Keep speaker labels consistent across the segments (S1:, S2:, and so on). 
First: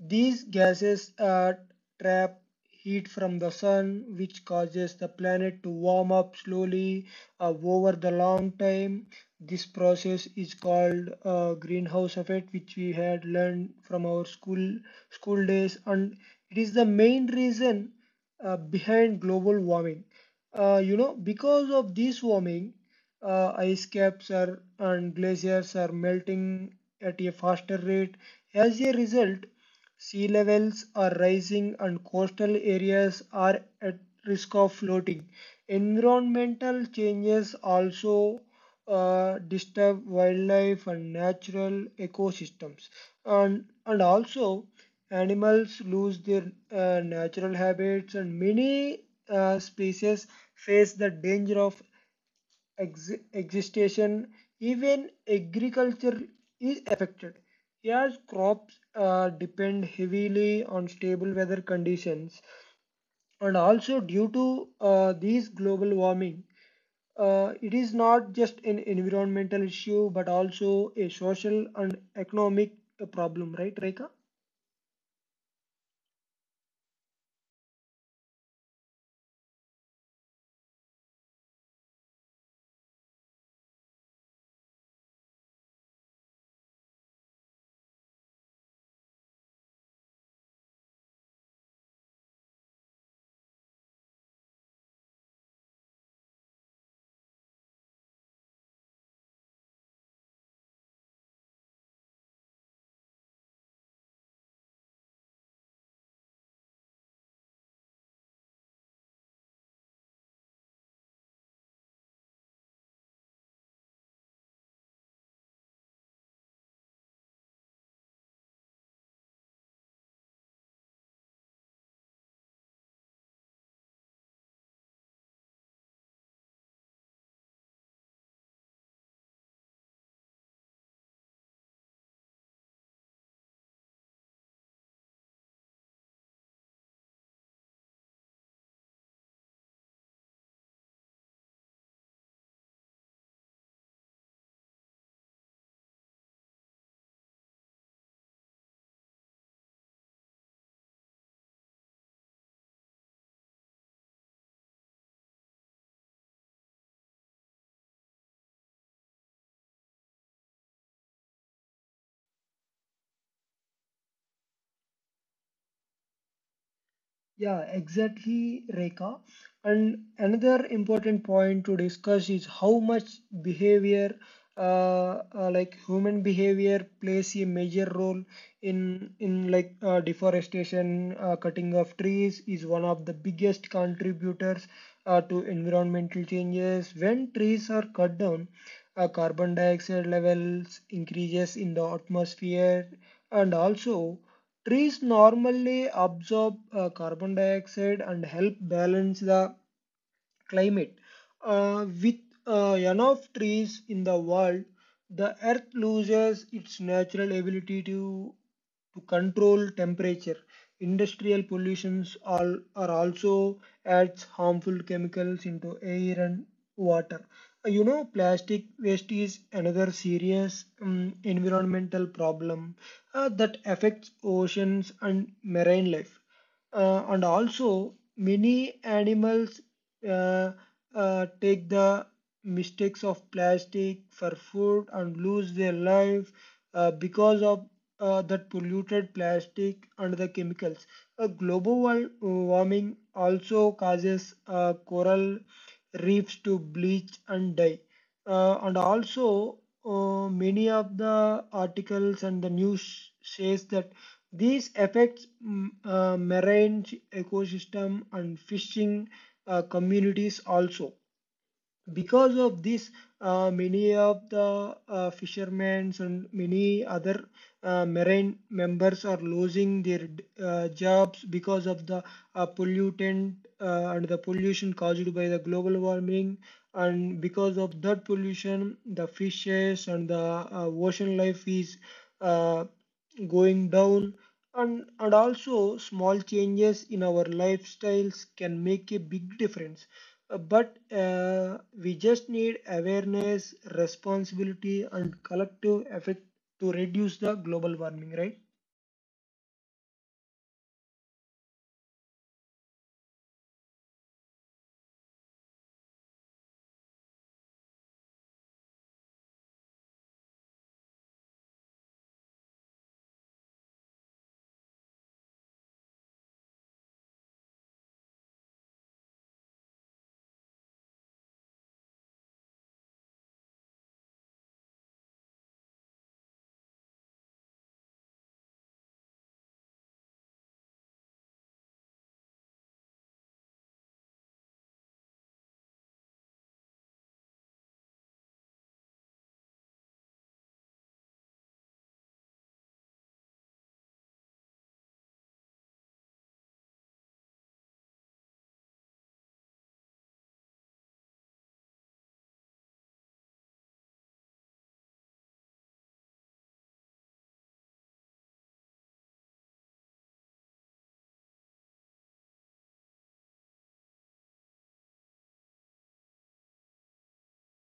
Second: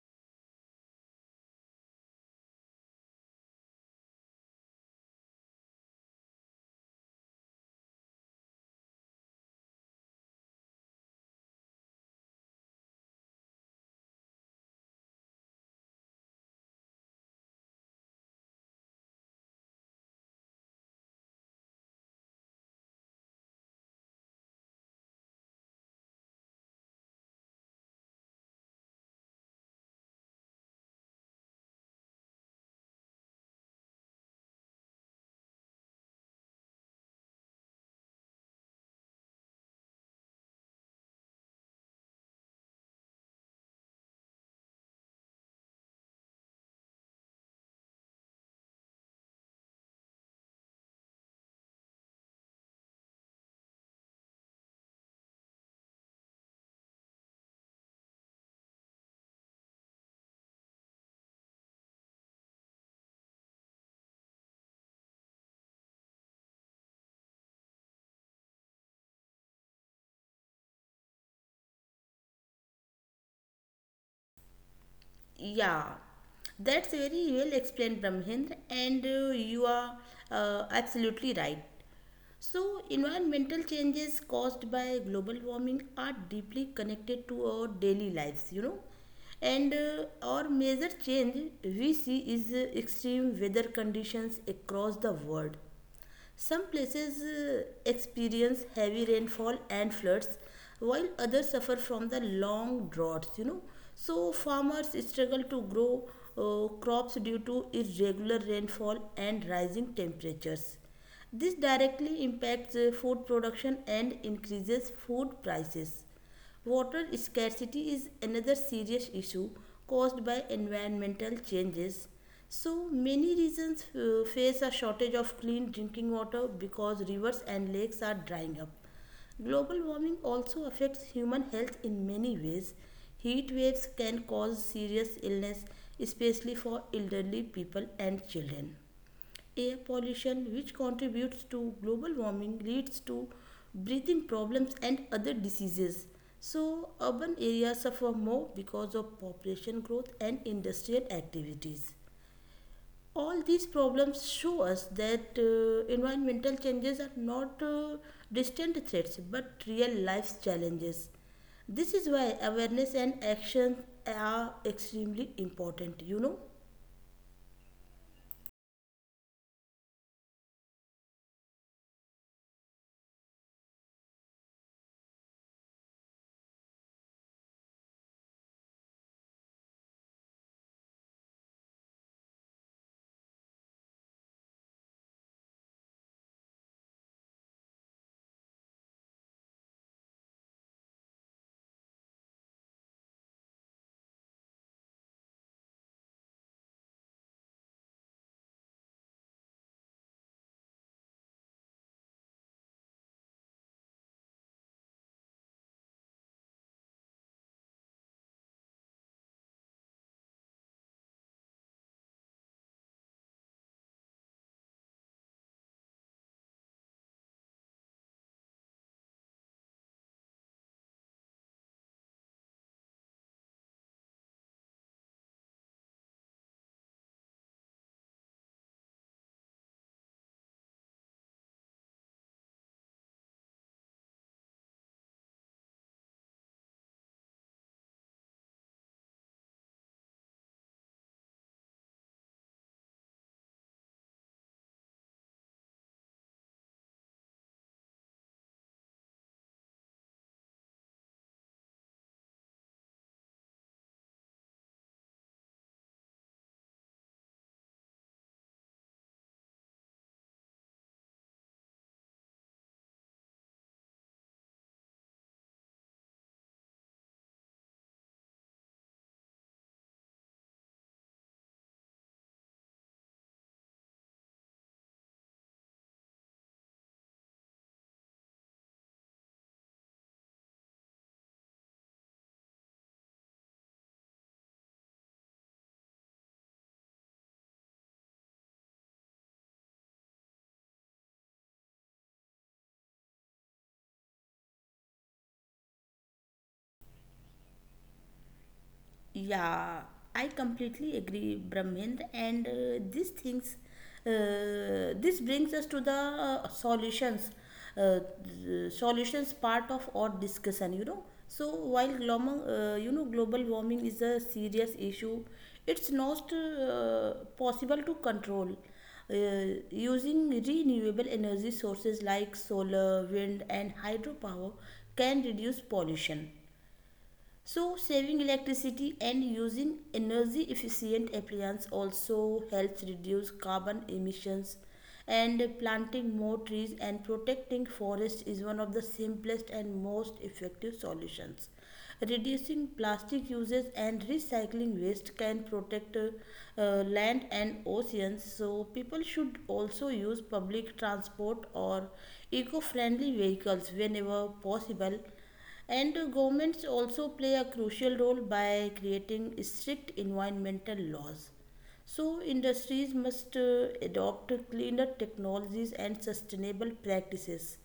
S1: these gases trap heat from the sun, which causes the planet to warm up slowly over the long time. This process is called greenhouse effect, which we had learned from our school days, and it is the main reason behind global warming. Because of this warming, ice caps and glaciers are melting at a faster rate. As a result, sea levels are rising and coastal areas are at risk of flooding. Environmental changes also disturb wildlife and natural ecosystems. And also, animals lose their natural habits, and many species face the danger of existence, even agriculture is affected. As crops depend heavily on stable weather conditions, and also due to these global warming, it is not just an environmental issue but also a social and economic problem, right, Reka?
S2: Yeah, that's very well explained, Brahmendra, and you are absolutely right. So, environmental changes caused by global warming are deeply connected to our daily lives, you know. And our major change we see is extreme weather conditions across the world, some places experience heavy rainfall and floods, while others suffer from the long droughts, you know. So, farmers struggle to grow crops due to irregular rainfall and rising temperatures. This directly impacts food production and increases food prices. Water scarcity is another serious issue caused by environmental changes. So, many regions face a shortage of clean drinking water because rivers and lakes are drying up. Global warming also affects human health in many ways. Heat waves can cause serious illness, especially for elderly people and children. Air pollution, which contributes to global warming, leads to breathing problems and other diseases. So, urban areas suffer more because of population growth and industrial activities. All these problems show us that environmental changes are not distant threats but real life challenges. This is why awareness and action are extremely important, you know.
S1: Yeah, exactly, Rekha. And another important point to discuss is how much behavior, like human behavior, plays a major role in deforestation. Cutting of trees is one of the biggest contributors to environmental changes. When trees are cut down, carbon dioxide levels increases in the atmosphere, and also. Trees normally absorb carbon dioxide and help balance the climate. With enough trees in the world, the earth loses its natural ability to control temperature. Industrial pollutions all, are also adds harmful chemicals into air and water. Plastic waste is another serious environmental problem that affects oceans and marine life. And also, many animals uh, take the mistakes of plastic for food and lose their life because of that polluted plastic and the chemicals. Global warming also causes coral reefs to bleach and die. Uh, and also, Many of the articles and the news says that these affects marine ecosystem and fishing communities also because of this. Many of the fishermen and many other marine members are losing their jobs because of the pollutant and the pollution caused by the global warming, and because of that pollution the fishes and the ocean life is uh, going down. And also, small changes in our lifestyles can make a big difference. But we just need awareness, responsibility, and collective effort to reduce the global warming, right?
S2: Yeah, I completely agree, Brahmendra. And these things, this brings us to the solutions, uh, the solutions part of our discussion. You know, so while global warming is a serious issue, it's not possible to control. Using renewable energy sources like solar, wind, and hydropower can reduce pollution, so saving electricity and using energy efficient appliances also helps reduce carbon emissions, and planting more trees and protecting forests is one of the simplest and most effective solutions. Reducing plastic uses and recycling waste can protect land and oceans, so people should also use public transport or eco friendly vehicles whenever possible, and governments also play a crucial role by creating strict environmental laws. So, industries must adopt cleaner technologies and sustainable practices,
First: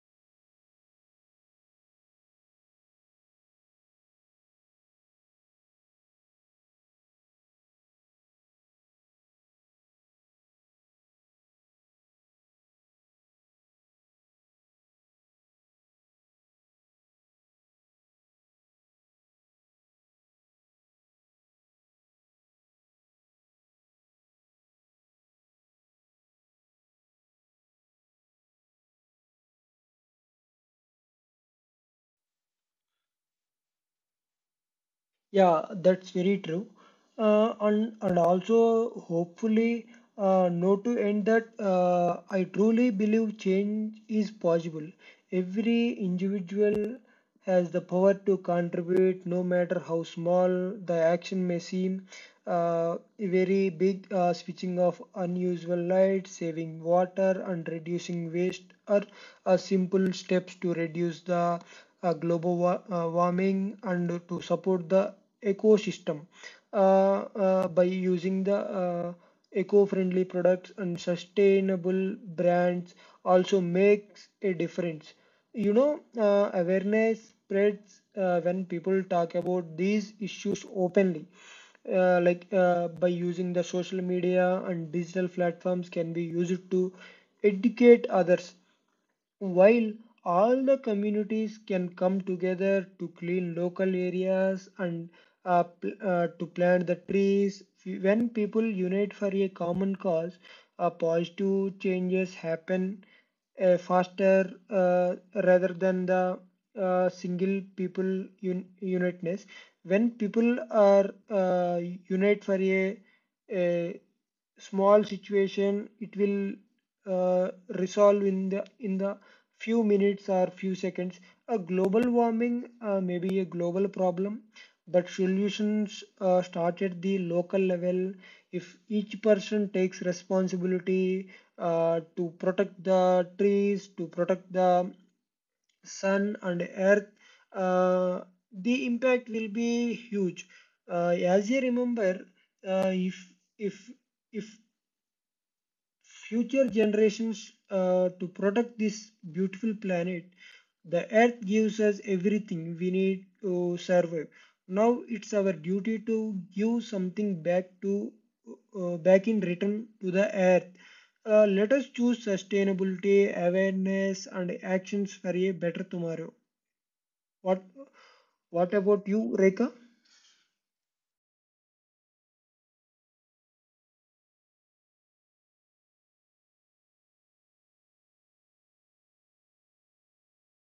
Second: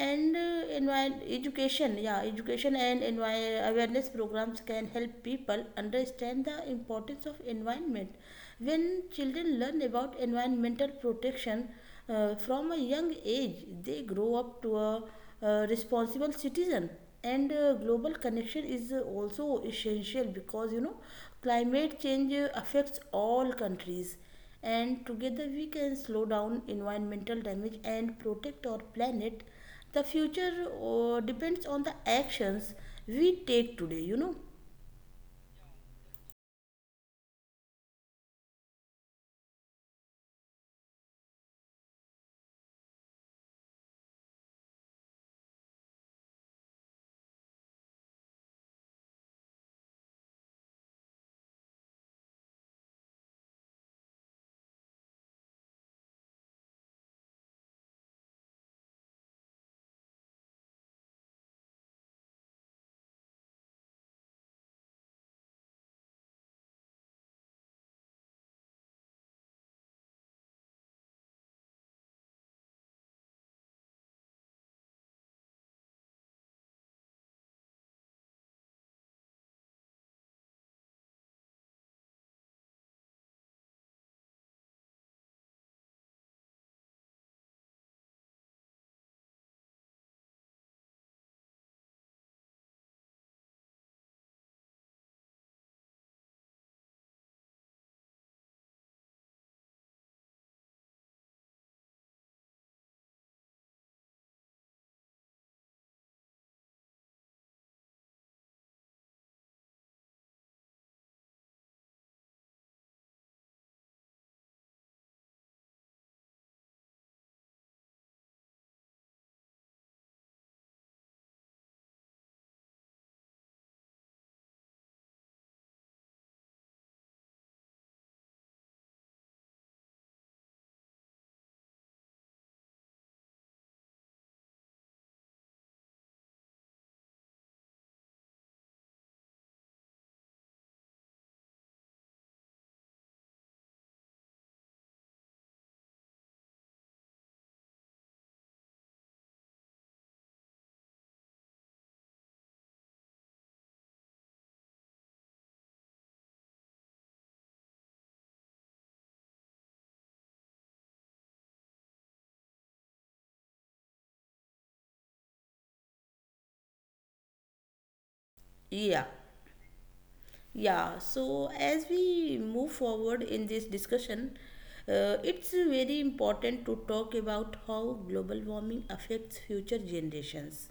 S2: and education, yeah, education and awareness programs can help people understand the importance of environment. When children learn about environmental protection from a young age, they grow up to a responsible citizen. And global connection is also essential because, you know, climate change affects all countries, and together we can slow down environmental damage and protect our planet. The future depends on the actions we take today, you know.
S1: Yeah, that's very true. And also hopefully know to end that I truly believe change is possible. Every individual has the power to contribute, no matter how small the action may seem. Very big Switching off unusual light, saving water, and reducing waste are simple steps to reduce the warming and to support the ecosystem by using the eco-friendly products and sustainable brands also makes a difference. Awareness spreads when people talk about these issues openly. By using the social media and digital platforms can be used to educate others, while all the communities can come together to clean local areas and to plant the trees. When people unite for a common cause, positive changes happen faster, rather than the single people uniteness. When people are unite for a small situation, it will uh, resolve in the few minutes or few seconds. A global warming may be a global problem, but solutions start at the local level. If each person takes responsibility to protect the trees, to protect the sun and earth, uh, the impact will be huge. Uh, as you remember uh, if if if future generations to protect this beautiful planet. The earth gives us everything we need to survive. Now it's our duty to give something back to back in return to the earth. Let us choose sustainability, awareness, and actions for a better tomorrow. What What about
S2: Yeah,
S1: you, Rekha?
S2: yeah, so as we move forward in this discussion, it's very important to talk about how global warming affects future generations.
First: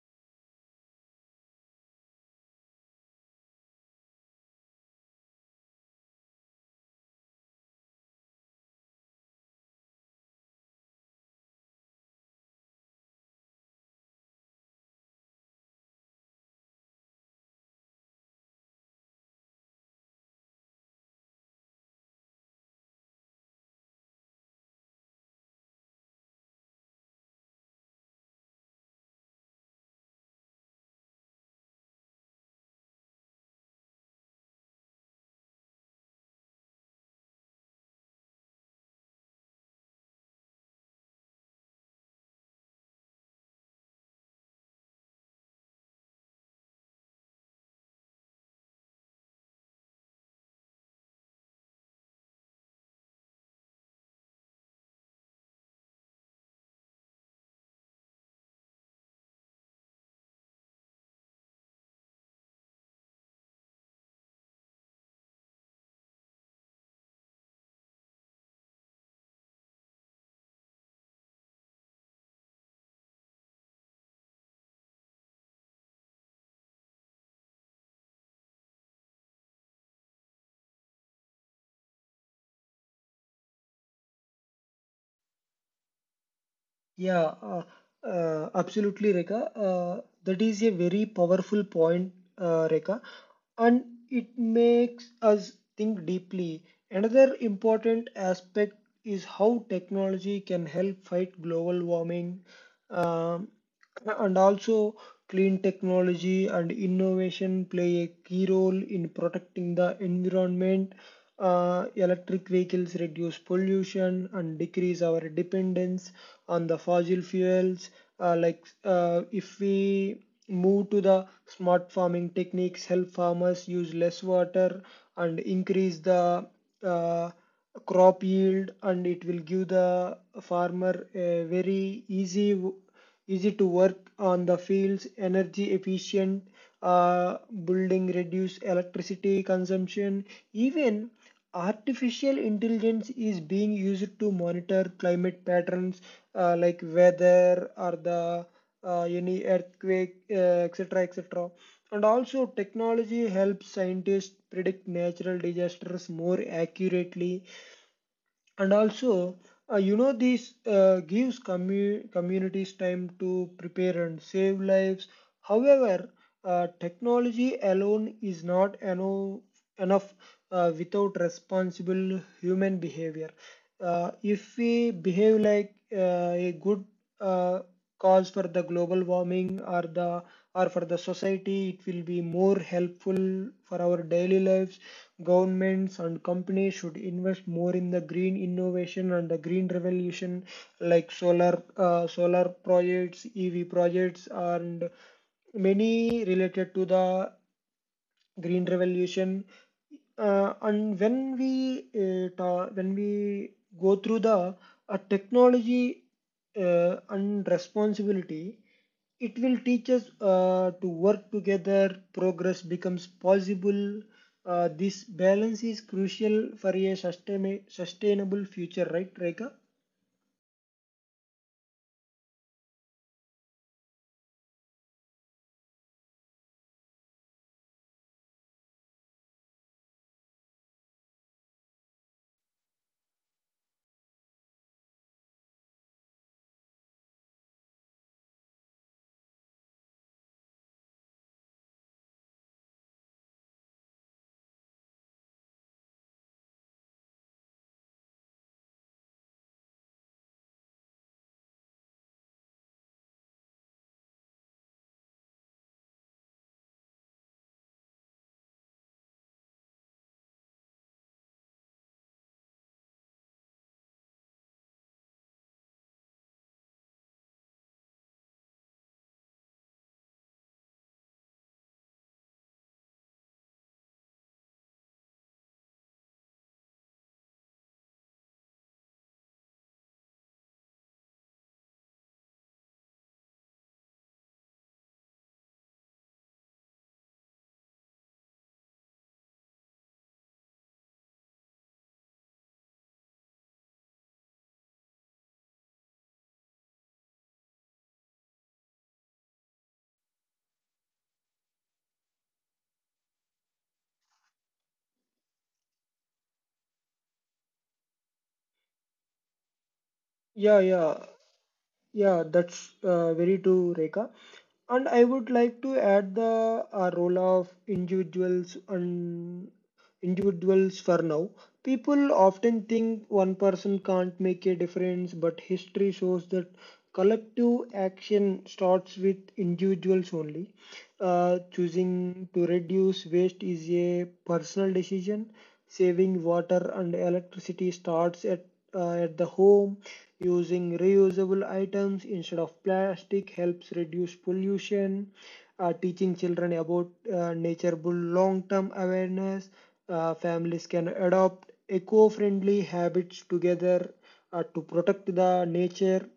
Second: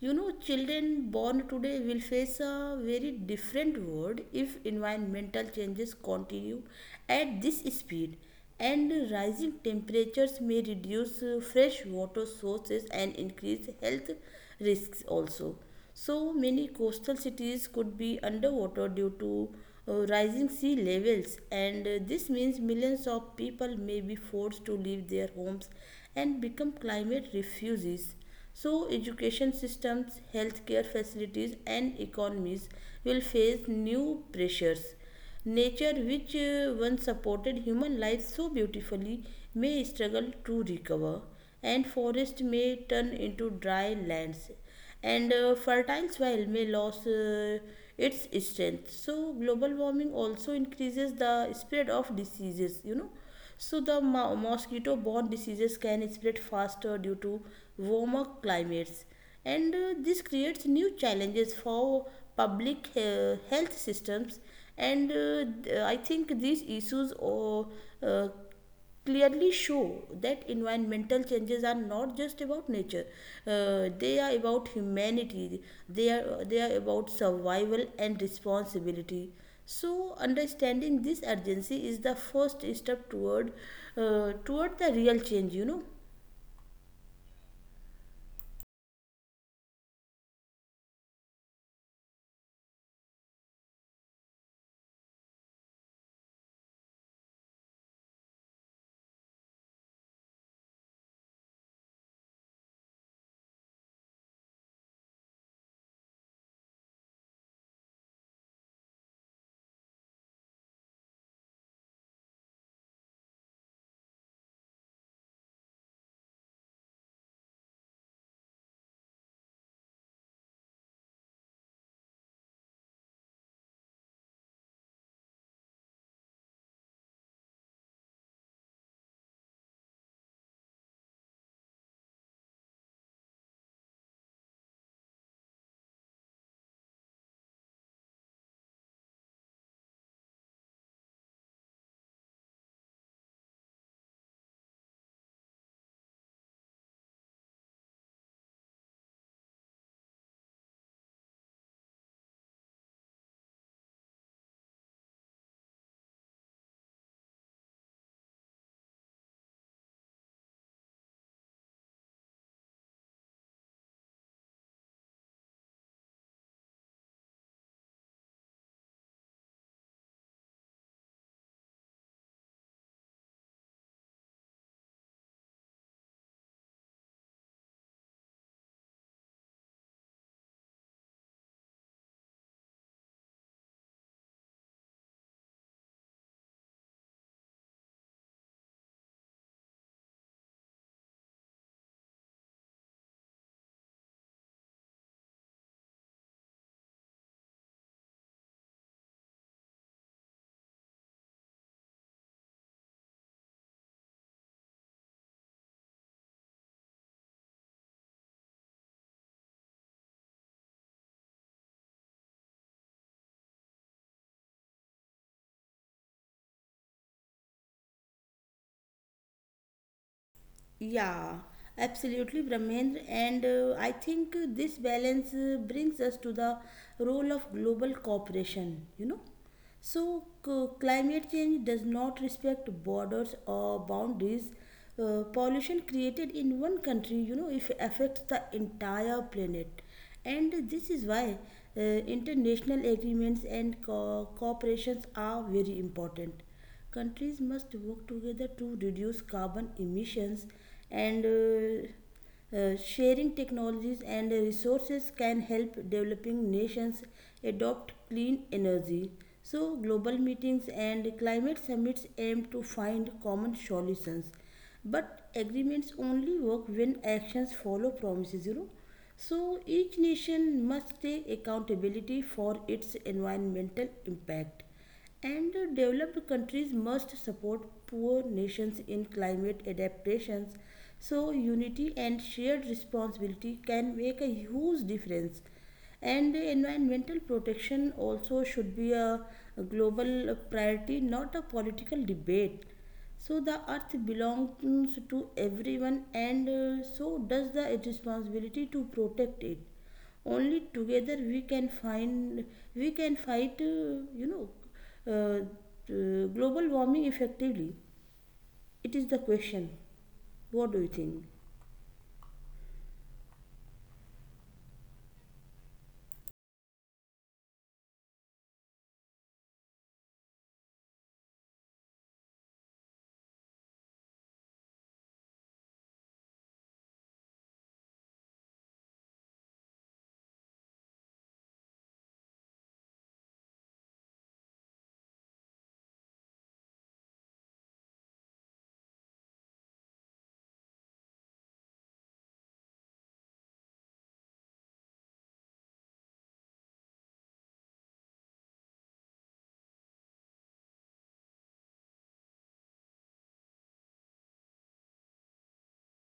S2: You know, children born today will face a very different world if environmental changes continue at this speed, and rising temperatures may reduce fresh water sources and increase health risks also. So many coastal cities could be underwater due to rising sea levels, and this means millions of people may be forced to leave their homes and become climate refugees. So, education systems, healthcare facilities, and economies will face new pressures. Nature, which once supported human life so beautifully, may struggle to recover, and forest may turn into dry lands, and fertile soil may lose its strength. So global warming also increases the spread of diseases, you know. So the mosquito borne diseases can spread faster due to warmer climates, and this creates new challenges for public health systems. And I think these issues uh, clearly show that environmental changes are not just about nature, they are about humanity, they are about survival and responsibility. So understanding this urgency is the first step toward toward the real change, you know.
S1: Yeah, absolutely, Rekha. That is a very powerful point, Rekha. And it makes us think deeply. Another important aspect is how technology can help fight global warming. Um, and also, Clean technology and innovation play a key role in protecting the environment. Electric vehicles reduce pollution and decrease our dependence on the fossil fuels. If we move to the smart farming techniques, help farmers use less water and increase the uh, crop yield, and it will give the farmer a very easy to work on the fields. Energy efficient uh, building, reduce electricity consumption. Even artificial intelligence is being used to monitor climate patterns, like weather or the any earthquake, etc., etc. And also, technology helps scientists predict natural disasters more accurately, and also this gives communities time to prepare and save lives. However, technology alone is not enough without responsible human behavior. If we behave like a good uh, cause for the global warming, or the or for the society, it will be more helpful for our daily lives. Governments and companies should invest more in the green innovation and the green revolution, like solar solar projects and many related to the green revolution. And when we go through the technology and responsibility, it will teach us to work together. Progress becomes possible. This balance is crucial for a sustainable future, right, Reka?
S2: Yeah, absolutely, Brahmendra. And I think this balance brings us to the role of global cooperation, you know. So, climate change does not respect borders or boundaries. Pollution created in one country, you know, if affects the entire planet. And this is why international agreements and cooperations are very important. Countries must work together to reduce carbon emissions, and sharing technologies and resources can help developing nations adopt clean energy. So, global meetings and climate summits aim to find common solutions. But agreements only work when actions follow promises, you know. So, each nation must take accountability for its environmental impact. And developed countries must support poor nations in climate adaptations. So, unity and shared responsibility can make a huge difference. And environmental protection also should be a global priority, not a political debate. So, the earth belongs to everyone, and so does the responsibility to protect it. Only together we can fight uh, global warming effectively. It is the question, what do you
S1: Yeah.
S2: think?
S1: Yeah, that's very true, Rekha. And I would like to add the role of individuals and individuals for now. People often think one person can't make a difference, but history shows that collective action starts with individuals only. Choosing to reduce waste is a personal decision. Saving water and electricity starts at the home. Using reusable items instead of plastic helps reduce pollution. Teaching children about nature builds long-term awareness. Families can adopt eco-friendly habits together to protect the nature.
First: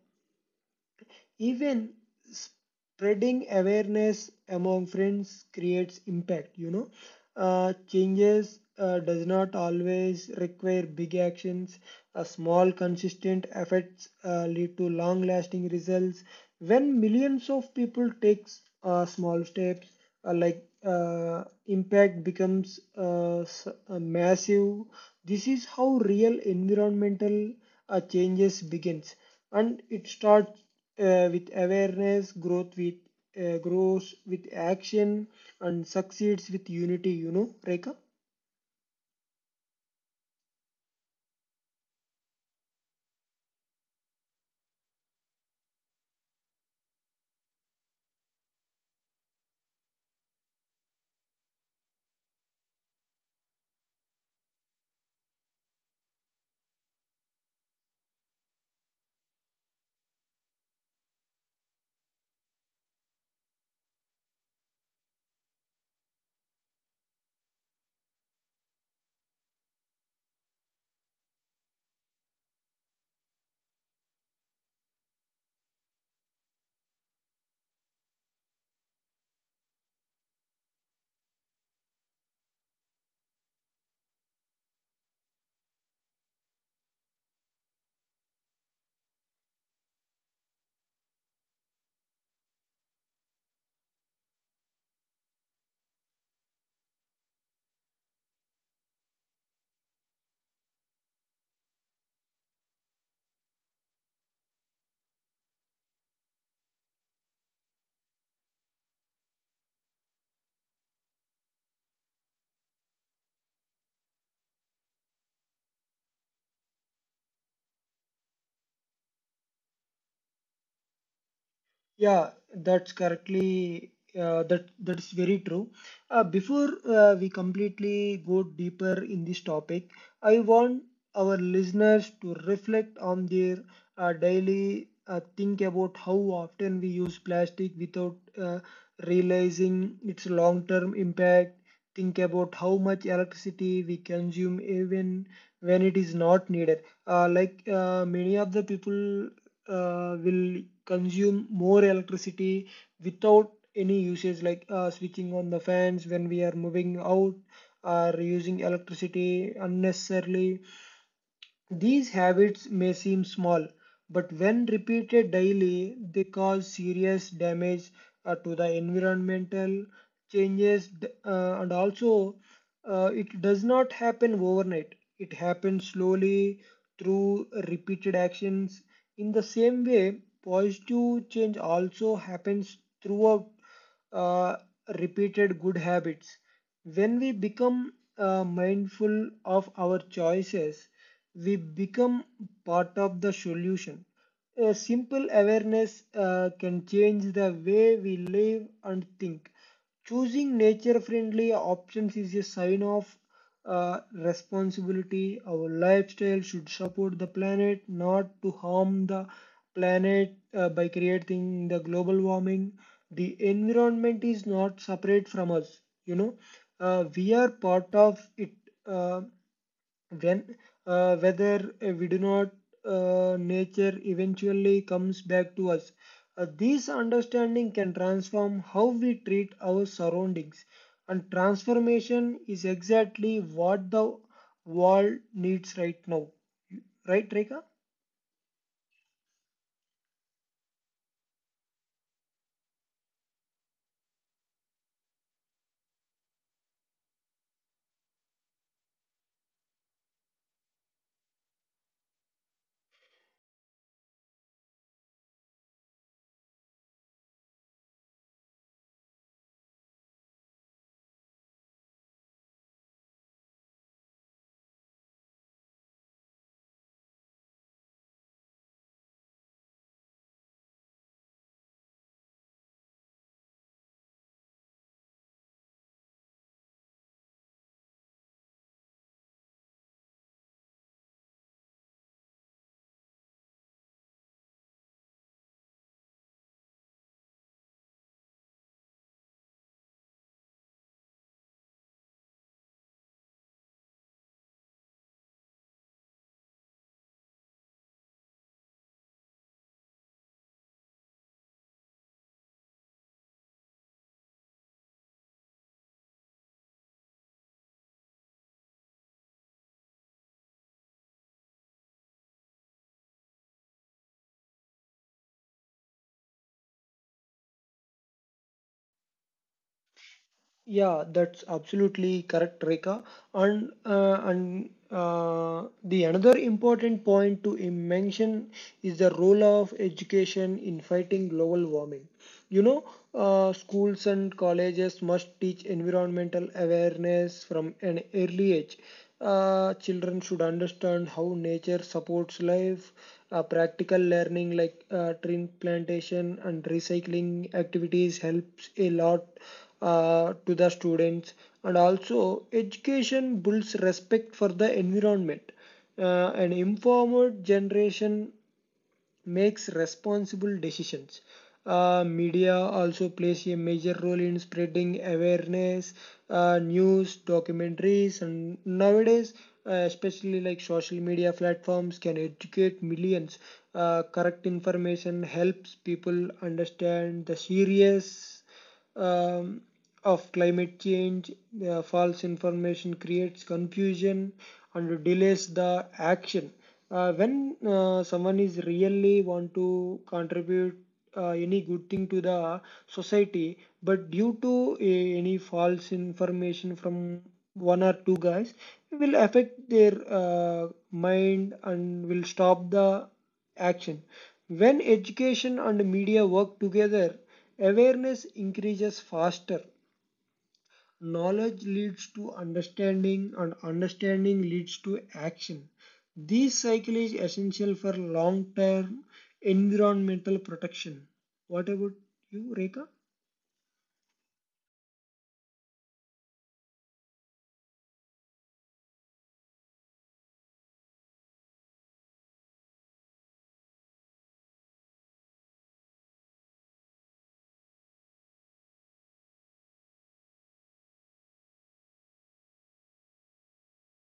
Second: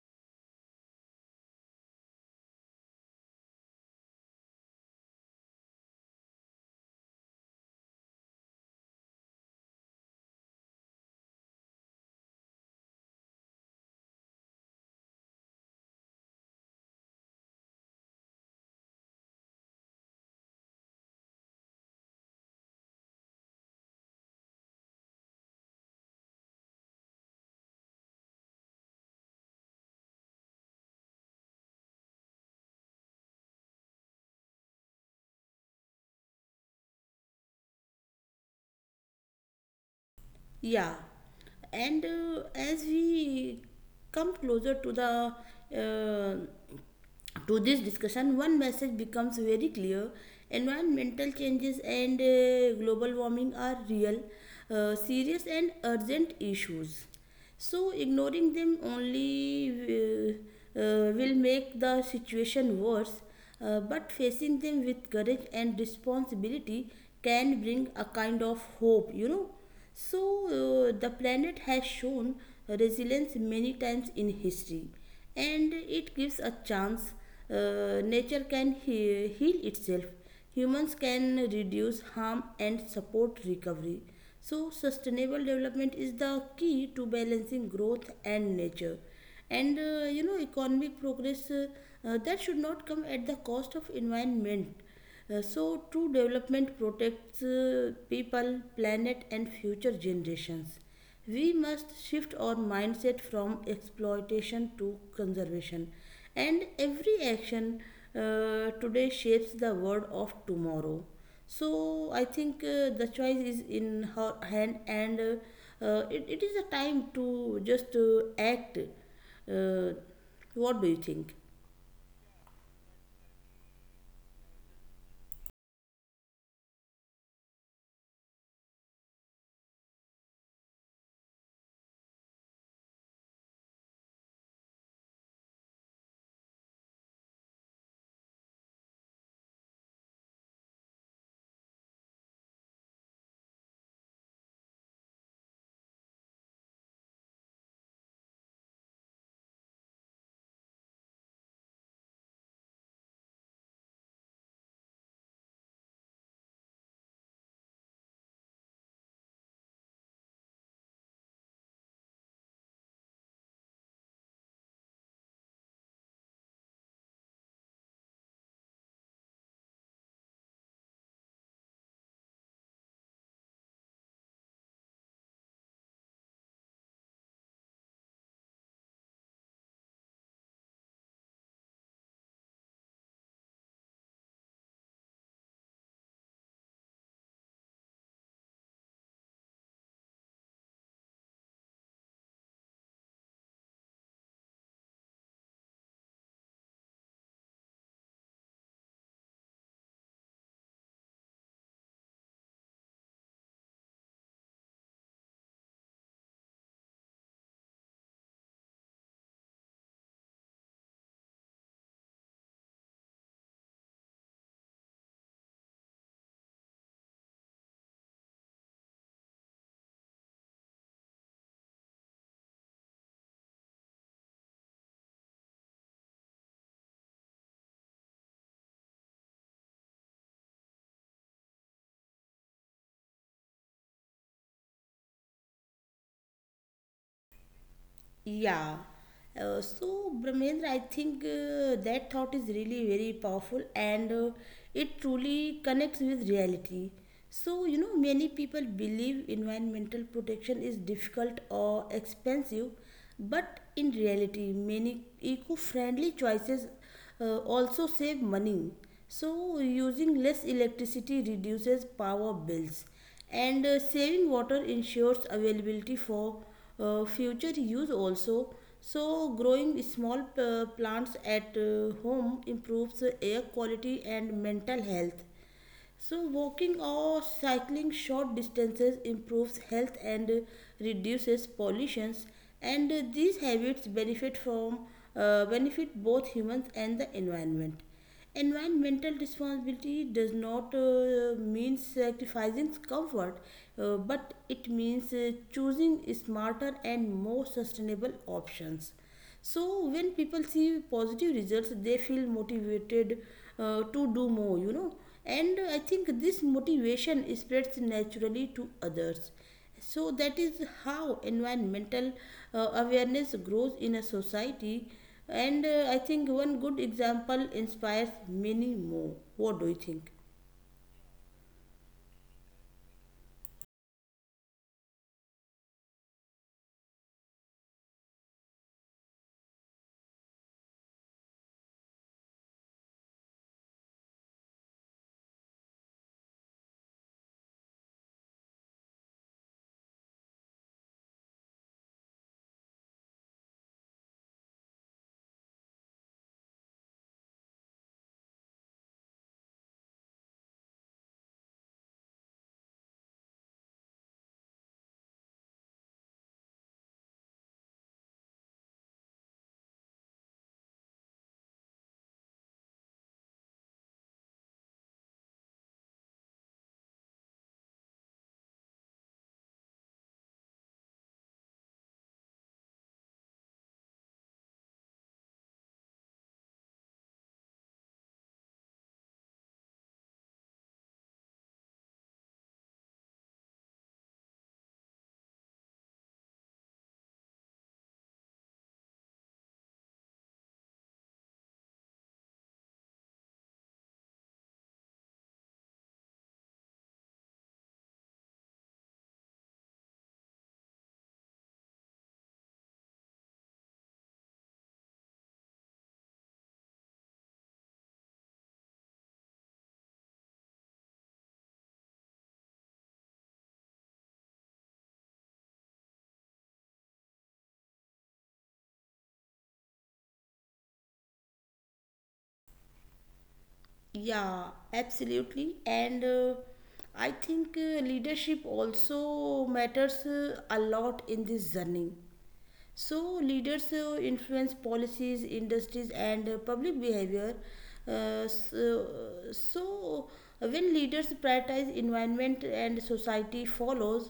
S1: Even spreading awareness among friends creates impact, you know. Changes does not always require big actions. A small consistent efforts lead to long lasting results. When millions of people take small steps, impact becomes massive. This is how real environmental a changes begins, and it starts with awareness growth, with grows with action, and succeeds with unity, you know, Rekha.
S2: Yeah, and as we come closer to the uh, to this discussion, one message becomes very clear. Environmental changes and global warming are real, serious and urgent issues. So, ignoring them only will make the situation worse, but facing them with courage and responsibility can bring a kind of hope, you know. So, the planet has shown resilience many times in history, and it gives a chance. Nature can heal itself, humans can reduce harm and support recovery. So, sustainable development is the key to balancing growth and nature. And you know, economic progress that should not come at the cost of environment. So, true development protects people, planet, and future generations. We must shift our mindset from exploitation to conservation, and every action today shapes the world of tomorrow. So I think the choice is in her hand, and it is a time to just act. Uh, what do you think?
S1: Yeah, that's correctly. That is very true. Before we completely go deeper in this topic, I want our listeners to reflect on their daily, think about how often we use plastic without uh, realizing its long-term impact. Think about how much electricity we consume even when it is not needed. Many of the people will consume more electricity without any usage, like switching on the fans when we are moving out, or using electricity unnecessarily. These habits may seem small, but when repeated daily, they cause serious damage to the environmental changes. And also It does not happen overnight. It happens slowly through repeated actions. In the same way, positive change also happens throughout uh, repeated good habits. When we become mindful of our choices, we become part of the solution. A simple awareness can change the way we live and think. Choosing nature friendly options is a sign of responsibility. Our lifestyle should support the planet, not to harm the planet by creating the global warming. The environment is not separate from us, you know, we are part of it. Uh, when whether We do not nature eventually comes back to us. This understanding can transform how we treat our surroundings, and transformation is exactly what the world needs right now, right, Reka?
S2: Yeah. So, Brahmendra, I think that thought is really very powerful and it truly connects with reality. So, you know, many people believe environmental protection is difficult or expensive, but in reality, many eco friendly choices also save money. So using less electricity reduces power bills, and saving water ensures availability for future use also. So growing small plants at home improves air quality and mental health. So, walking or cycling short distances improves health and reduces pollutions, and these habits benefit both humans and the environment. Environmental responsibility does not mean sacrificing comfort, but it means choosing smarter and more sustainable options. So when people see positive results they feel motivated to do more, you know. And I think this motivation spreads naturally to others. So that is how environmental awareness grows in a society. And I think one good example inspires many more. What do you think?
S1: Yeah, that's absolutely correct, Rekha. And the another important point to mention is the role of education in fighting global warming. You know, Schools and colleges must teach environmental awareness from an early age. Children should understand how nature supports life. Practical learning like tree plantation and recycling activities helps a lot to the students. And also education builds respect for the environment. An informed generation makes responsible decisions. Media also plays a major role in spreading awareness. News, documentaries, and nowadays, especially like social media platforms, can educate millions. Correct information helps people understand the serious um, of climate change. The false information creates confusion and delays the action. When someone is really want to contribute any good thing to the society, but due to a, any false information from one or two guys, will affect their mind and will stop the action. When education and media work together, awareness increases faster. Knowledge leads to understanding, and understanding leads to action. This cycle is essential for long term environmental protection. What about you, Rekha?
S2: Yeah, absolutely, and I think leadership also matters a lot in this journey. So, leaders influence policies, industries, and public behavior. So when leaders prioritize environment and society follows.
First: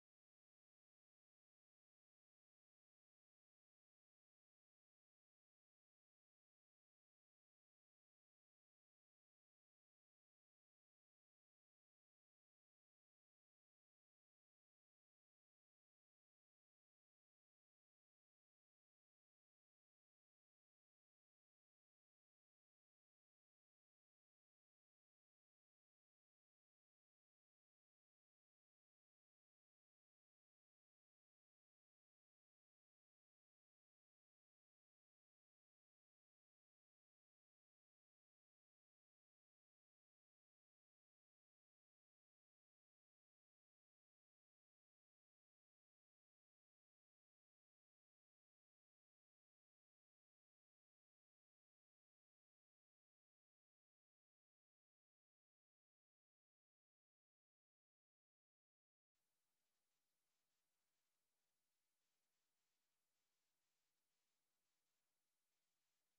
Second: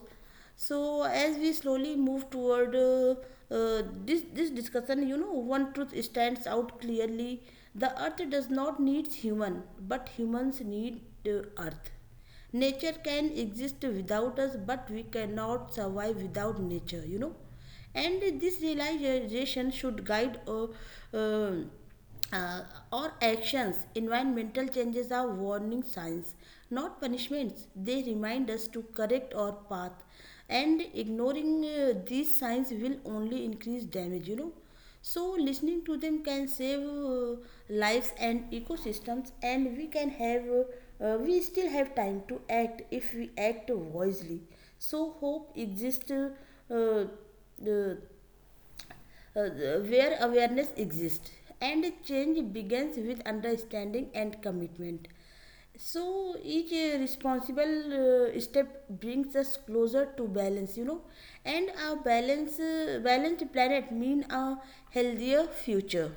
S2: So, as we slowly move toward this discussion, you know, one truth stands out clearly: the earth does not need human, but humans need the earth. Nature can exist without us, but we cannot survive without nature, you know. And this realization should guide uh, uh, our actions. Environmental changes are warning signs, not punishments. They remind us to correct our path, and ignoring these signs will only increase damage, you know. So listening to them can save lives and ecosystems, and we still have time to act if we act wisely. So hope exists uh, uh, uh, where awareness exists, and change begins with understanding and commitment. So each responsible step brings us closer to balance, you know. And a balanced planet mean a healthier future.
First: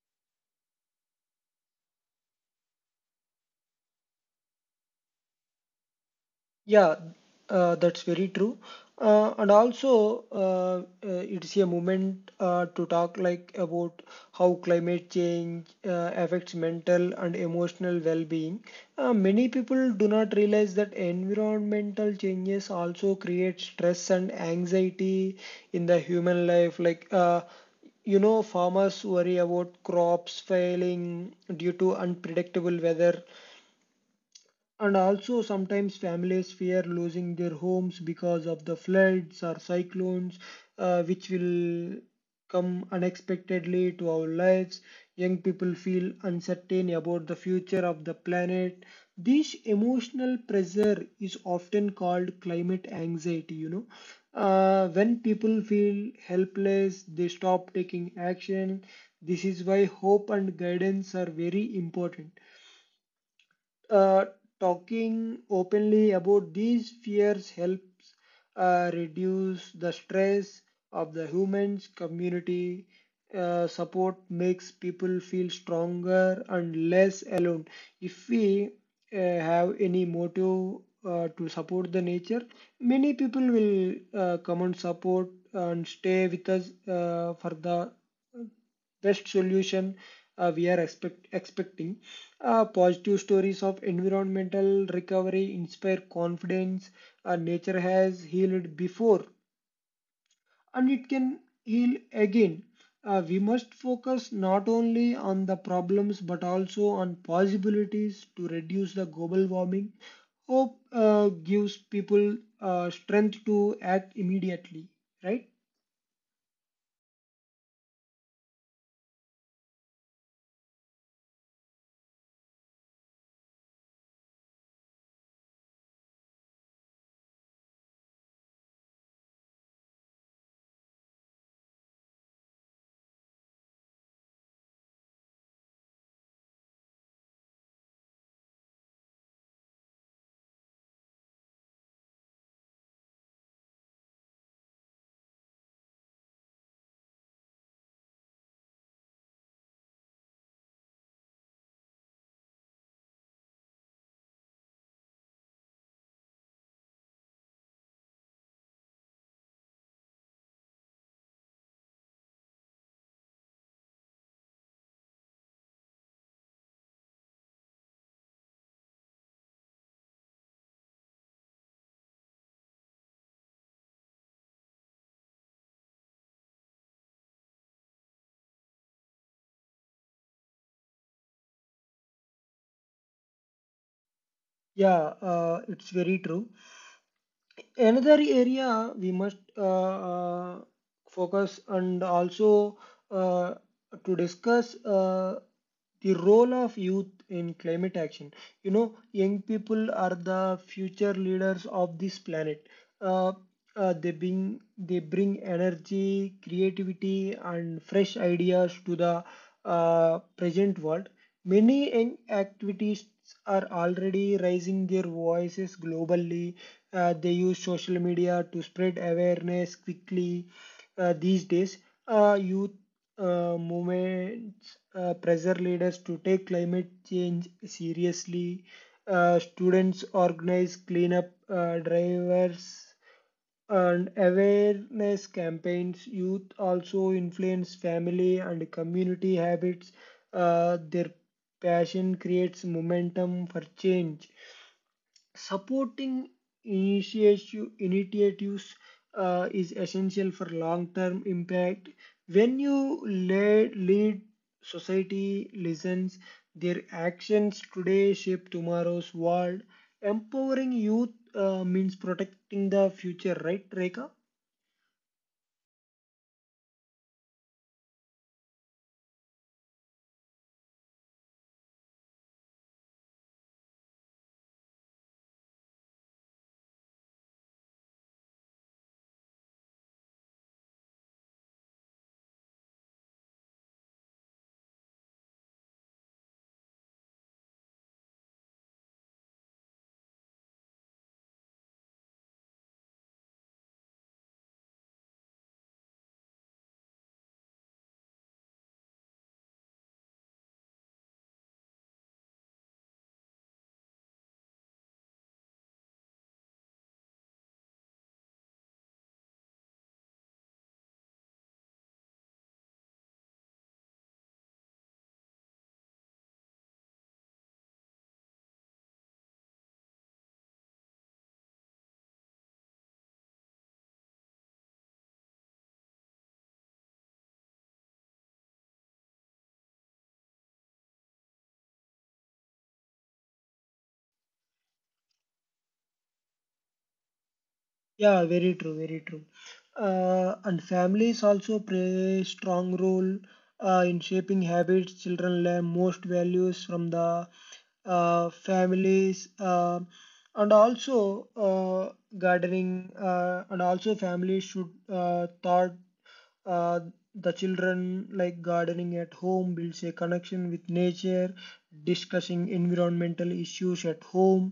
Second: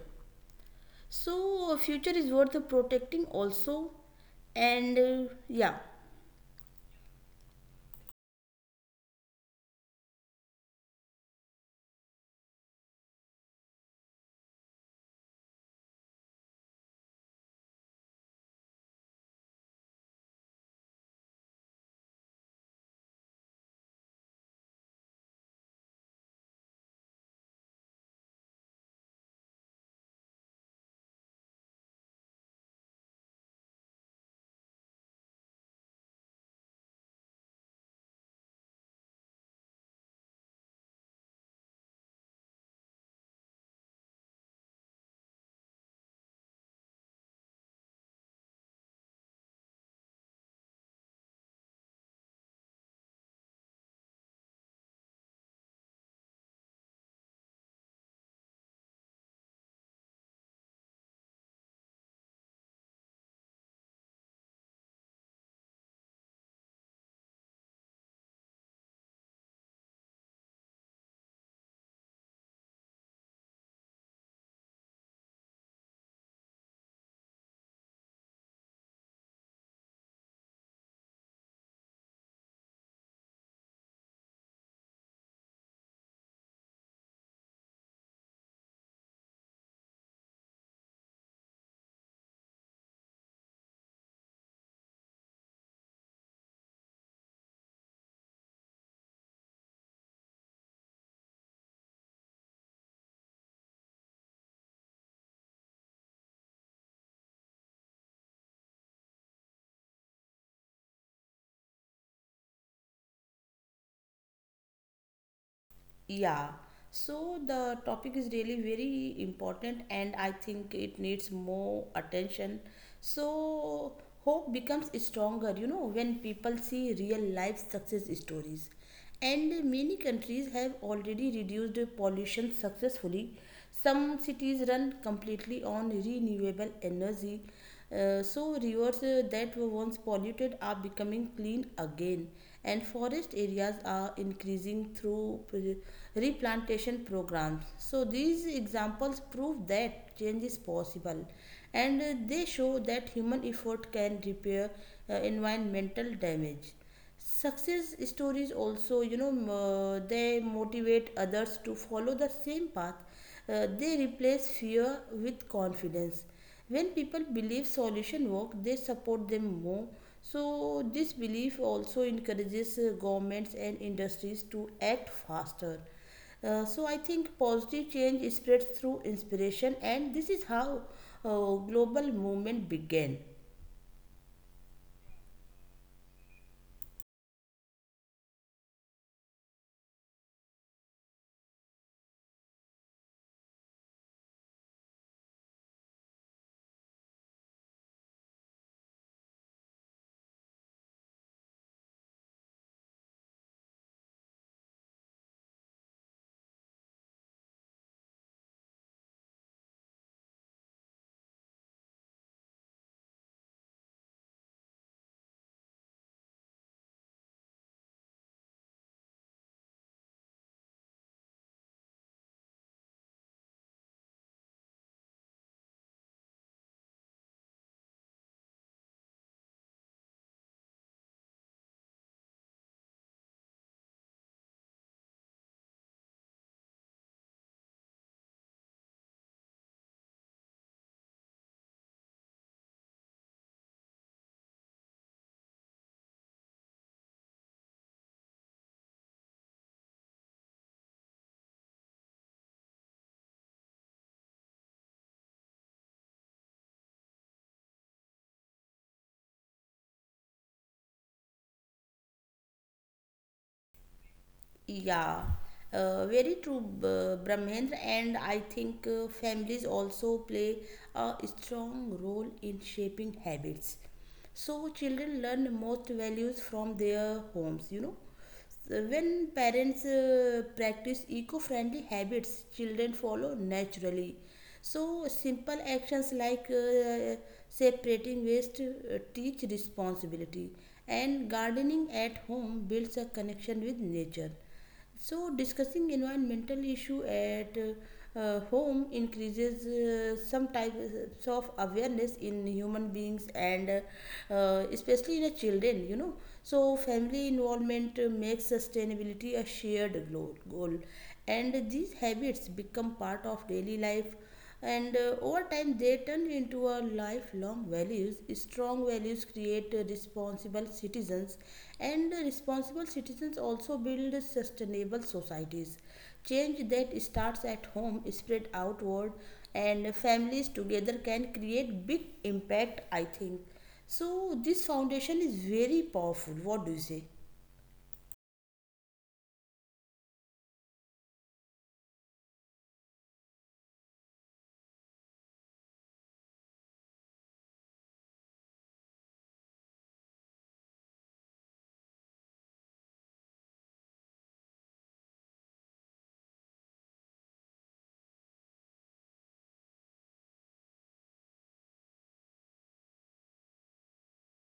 S2: So a future is worth protecting also. And yeah
S1: Yeah, that's very true. And also, it's a moment to talk like about how climate change affects mental and emotional well-being. Many people do not realize that environmental changes also create stress and anxiety in the human life. Like, you know, farmers worry about crops failing due to unpredictable weather. And also, sometimes families fear losing their homes because of the floods or cyclones, which will come unexpectedly to our lives. Young people feel uncertain about the future of the planet. This emotional pressure is often called climate anxiety, you know. When people feel helpless, they stop taking action. This is why hope and guidance are very important. uh, Talking openly about these fears helps reduce the stress of the humans community. Support makes people feel stronger and less alone. If we have any motive to support the nature, many people will come and support and stay with us for the best solution we are expecting. Positive stories of environmental recovery inspire confidence. Nature has healed before and it can heal again. We must focus not only on the problems but also on possibilities to reduce the global warming. Hope gives people strength to act immediately, right?
S2: Yeah, so the topic is really very important, and I think it needs more attention. So, hope becomes stronger, you know, when people see real life success stories. And many countries have already reduced pollution successfully. Some cities run completely on renewable energy. So rivers that were once polluted are becoming clean again, and forest areas are increasing through replantation programs. So these examples prove that change is possible, and they show that human effort can repair environmental damage. Success stories also, you know, they motivate others to follow the same path. They replace fear with confidence. When people believe solution work, they support them more. So this belief also encourages governments and industries to act faster. So I think positive change spreads through inspiration, and this is how global movement began.
S1: Yeah, it's very true. Another area we must focus and also uh, to discuss the role of youth in climate action. You know, young people are the future leaders of this planet. Uh, uh, they bring they bring energy, creativity and fresh ideas to the present world. Many young activities are already raising their voices globally. They use social media to spread awareness quickly. These days, youth movements pressure leaders to take climate change seriously. Students organize cleanup drivers and awareness campaigns. Youth also influence family and community habits. Their passion creates momentum for change. Supporting initiatives is essential for long-term impact. When lead, society listens. Their actions today shape tomorrow's world. Empowering youth means protecting the future, right, Rekha?
S2: Yeah, very true, Brahmendra. And I think families also play a strong role in shaping habits. So children learn most values from their homes, you know. So when parents practice eco-friendly habits, children follow naturally. So simple actions like separating waste teach responsibility, and gardening at home builds a connection with nature. So, discussing environmental issue at home increases some types of awareness in human beings, and especially in the children. You know, so family involvement makes sustainability a shared goal, and these habits become part of daily life, and over time they turn into a lifelong values. Strong values create responsible citizens, and responsible citizens also build sustainable societies. Change that starts at home is spread outward, and families together can create big impact, I think. So this foundation is very powerful. What do you say?
S1: Yeah, very true, very true. And families also play a strong role in shaping habits. Children learn most values from the families, and also uh, gardening. And also, families should thought uh, the children like gardening at home builds a connection with nature. Discussing environmental issues at home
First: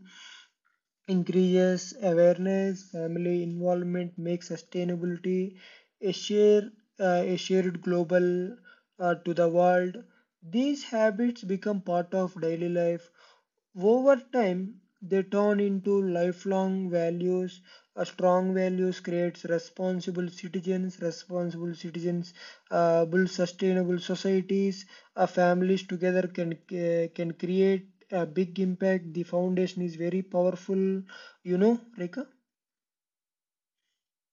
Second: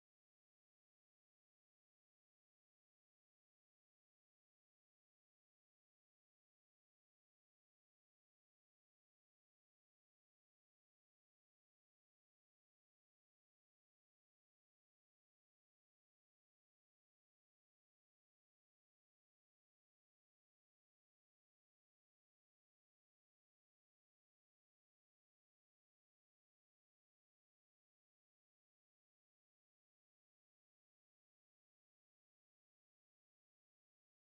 S1: increases awareness, family involvement, makes sustainability a shared, a shared global to the world. These habits become part of daily life. Over time, they turn into lifelong values. A strong values creates responsible citizens. Responsible citizens build sustainable societies. Families together can create a big impact. The foundation is very powerful. You know, Rekha.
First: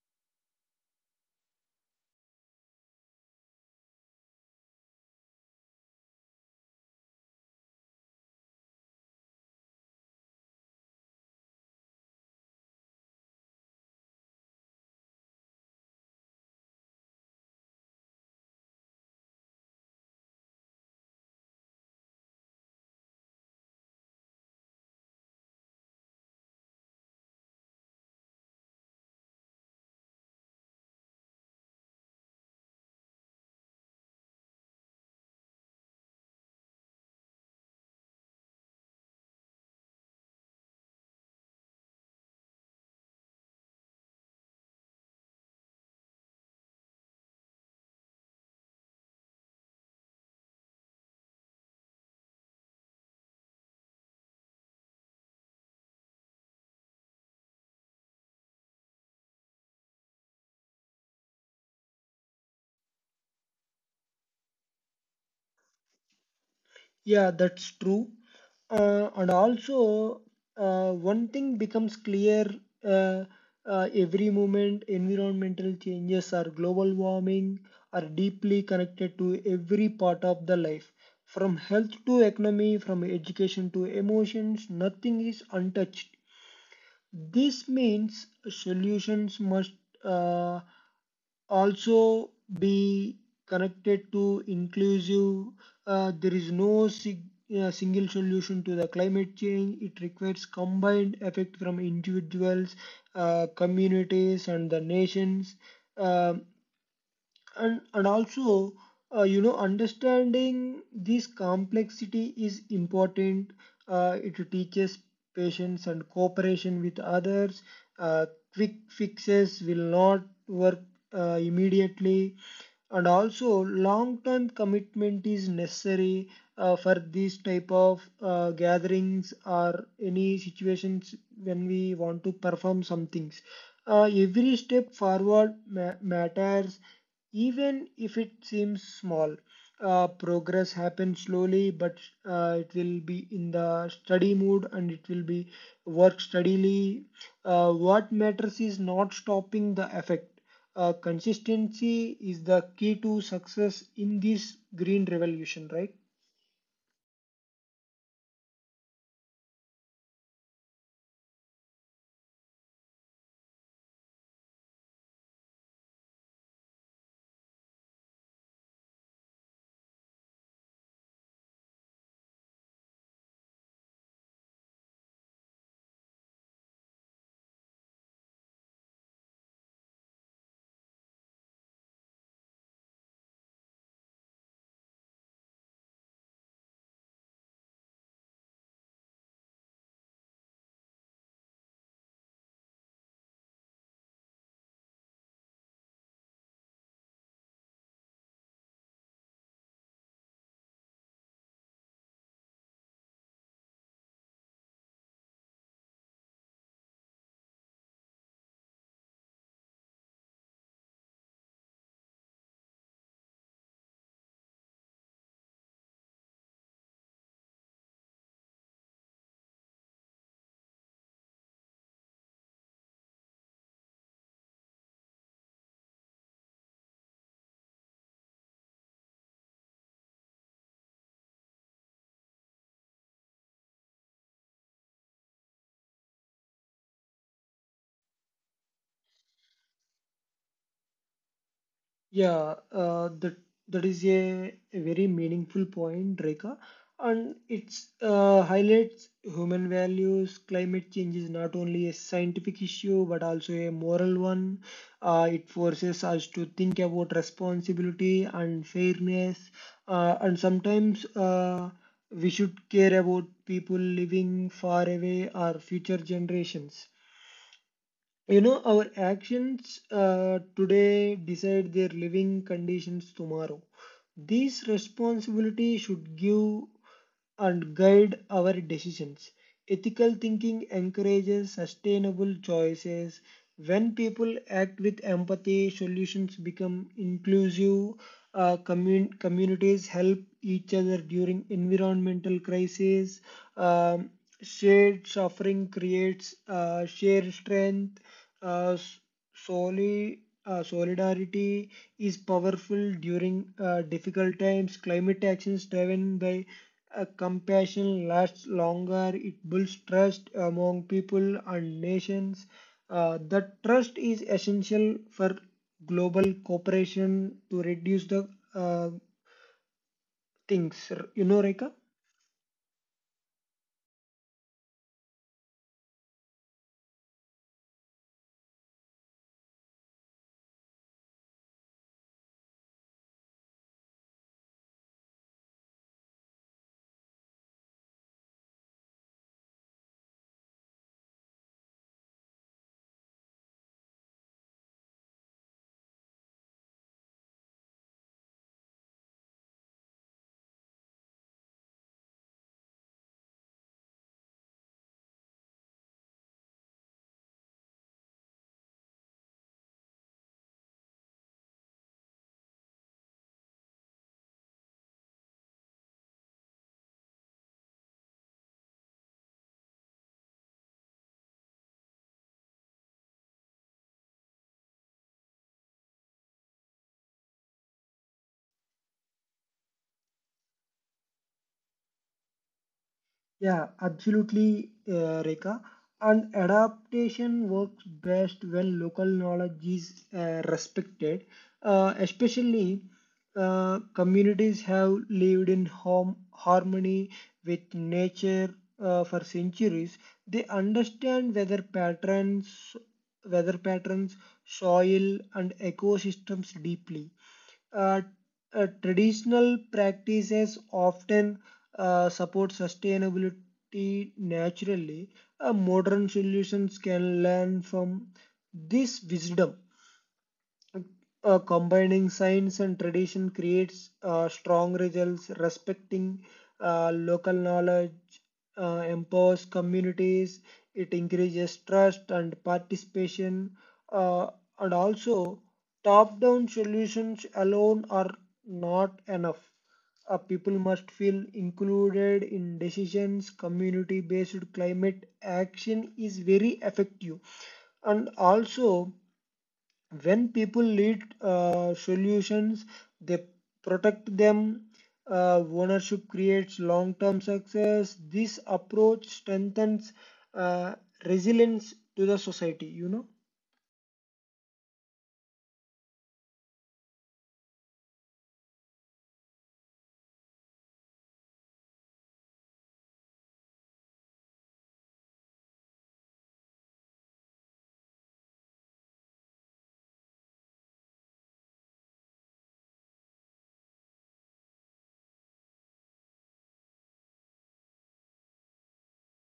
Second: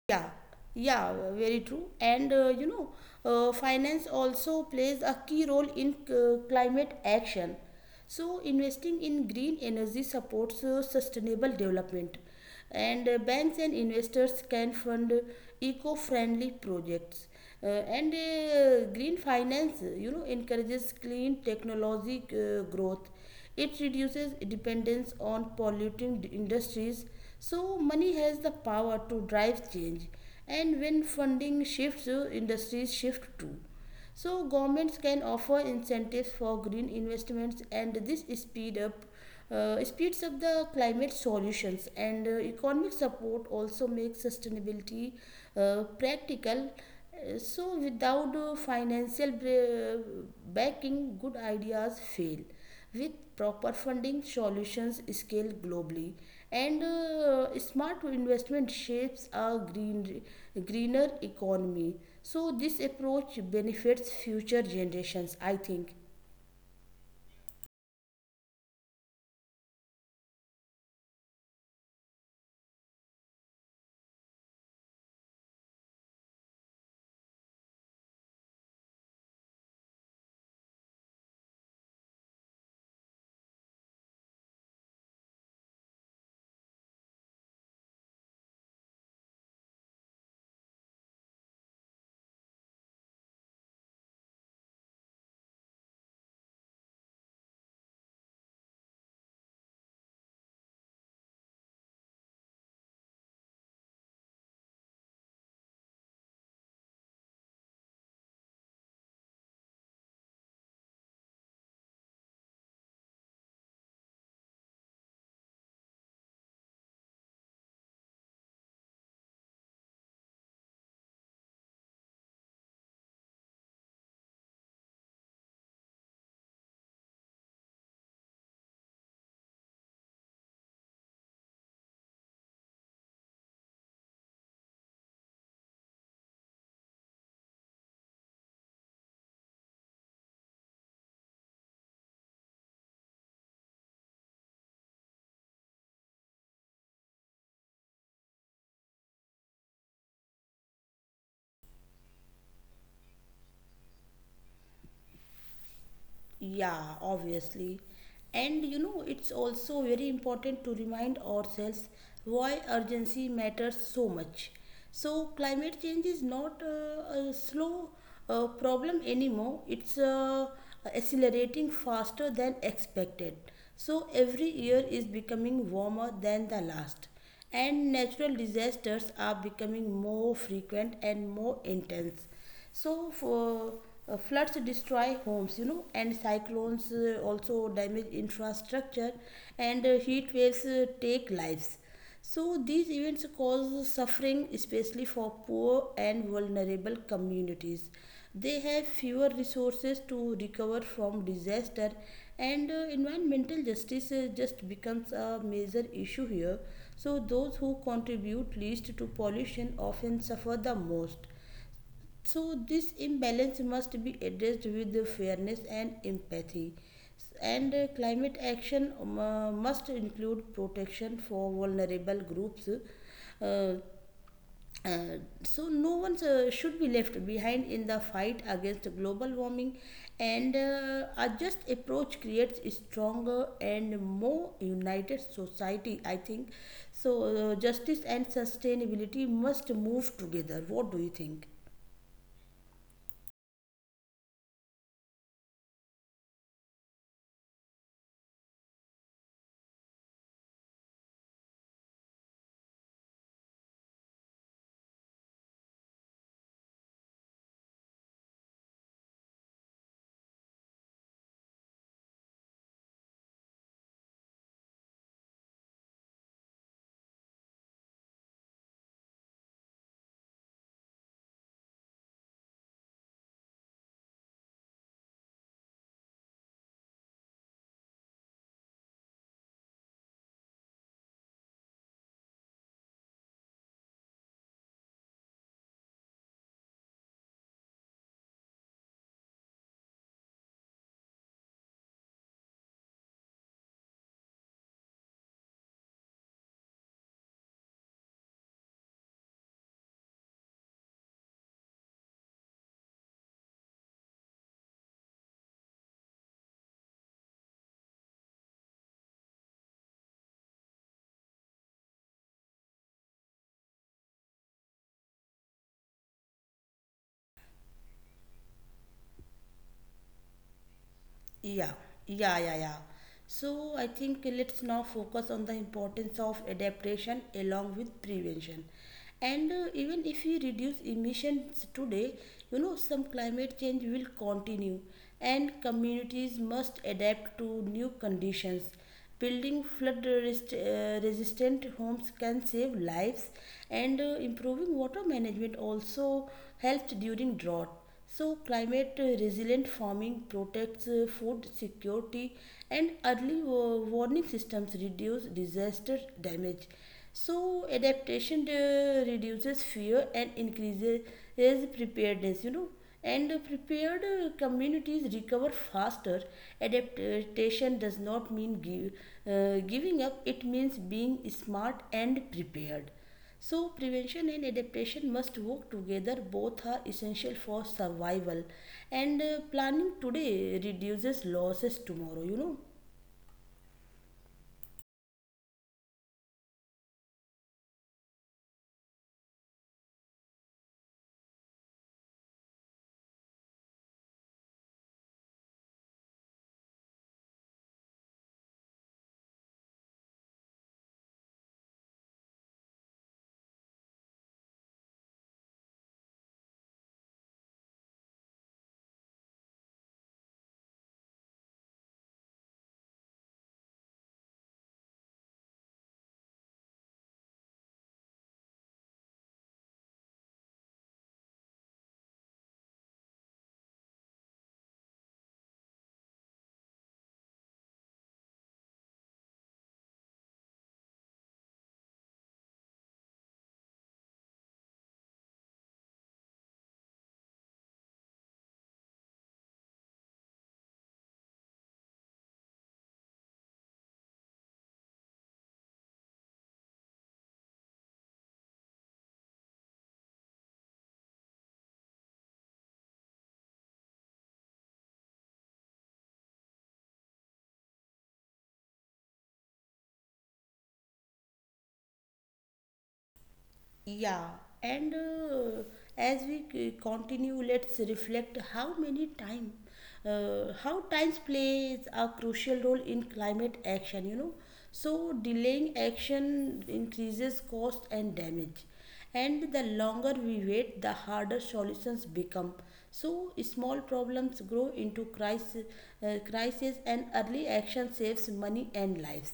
S2: Yeah, yeah, very true. And you know, finance also plays a key role in climate action. So, investing in green energy supports sustainable development, and banks and investors can fund eco-friendly projects. And Green finance, you know, encourages clean technology growth. It reduces dependence on polluting industries, so money has the power to drive change. And when funding shifts, industries shift too. So governments can offer incentives for green investments, and this speeds up the climate solutions, and economic support also makes sustainability practical. So, without backing, good ideas fail. With proper funding, solutions scale globally, and smart investment shapes a greener economy. So, this approach benefits future generations, I think.
S1: Yeah, that's true. And also, one thing becomes clear. uh, every moment environmental changes or global warming are deeply connected to every part of the life. From health to economy, from education to emotions, nothing is untouched. This means solutions must uh, also be connected to inclusive. There is no single solution to the climate change. It requires combined effect from individuals, communities, and the nations. Um and also You know, understanding this complexity is important. It teaches patience and cooperation with others. uh, Quick fixes will not work immediately, and also long term commitment is necessary for these type of gatherings or any situations when we want to perform some things. Every step forward matters, even if it seems small. Progress happens slowly, but it will be in the study mood and it will be work steadily. What matters is not stopping the effect. Consistency is the key to success in this green revolution, right?
S2: Yeah, obviously. And you know, it's also very important to remind ourselves why urgency matters so much. So, climate change is not a slow problem anymore. It's accelerating faster than expected. So, every year is becoming warmer than the last, and natural disasters are becoming more frequent and more intense. So for floods destroy homes, you know, and cyclones also damage infrastructure, and heat waves take lives. So these events cause suffering, especially for poor and vulnerable communities. They have fewer resources to recover from disaster, and environmental justice just becomes a major issue here. So those who contribute least to pollution often suffer the most. So, this imbalance must be addressed with the fairness and empathy. And climate action must include protection for vulnerable groups. Uh, uh, so, no one should be left behind in the fight against global warming, and a just approach creates a stronger and more united society, I think. So, justice and sustainability must move together. What do you think?
S1: Yeah, that is a very meaningful point, Rekha, and it's highlights human values. Climate change is not only a scientific issue but also a moral one. It forces us to think about responsibility and fairness, and sometimes we should care about people living far away or future generations. You know, our actions today decide their living conditions tomorrow. These responsibilities should give and guide our decisions. Ethical thinking encourages sustainable choices. When people act with empathy, solutions become inclusive. Communities help each other during environmental crises. Um, Shared suffering creates shared strength. Uh, s- Soli, Solidarity is powerful during difficult times. Climate actions driven by compassion lasts longer. It builds trust among people and nations. That trust is essential for global cooperation to reduce the uh, things. You know,
S2: Yeah,
S1: Reka?
S2: yeah, yeah, yeah. So I think let's now focus on the importance of adaptation along with prevention. And even if we reduce emissions today, you know, some climate change will continue, and communities must adapt to new conditions. Building flood resistant homes can save lives, and improving water management also helps during drought. So, climate resilient farming protects food security, and early warning systems reduce disaster damage. So, adaptation reduces fear and increases preparedness, you know, and prepared communities recover faster. Adaptation does not mean giving up. It means being smart and prepared. So, prevention and adaptation must work together. Both are essential for survival. And planning today reduces losses tomorrow, you know.
S1: Yeah, absolutely, Rekha. And adaptation works best when local knowledge is respected, especially communities have lived in home harmony with nature for centuries. They understand weather patterns, soil, and ecosystems deeply. uh, Traditional practices often support sustainability naturally. Modern solutions can learn from this wisdom. Combining science and tradition creates strong results. Respecting local knowledge empowers communities. It encourages trust and participation, uh, and also top down solutions alone are not enough. People must feel included in decisions. Community based climate action is very effective, and also when people lead solutions, they protect them. Ownership creates long-term success. This approach strengthens uh, resilience to the society, you know.
S2: Yeah, and as we continue, let's reflect how times plays a crucial role in climate action. You know, so delaying action increases cost and damage, and the longer we wait, the harder solutions become. So small problems grow into crisis, and early action saves money and lives.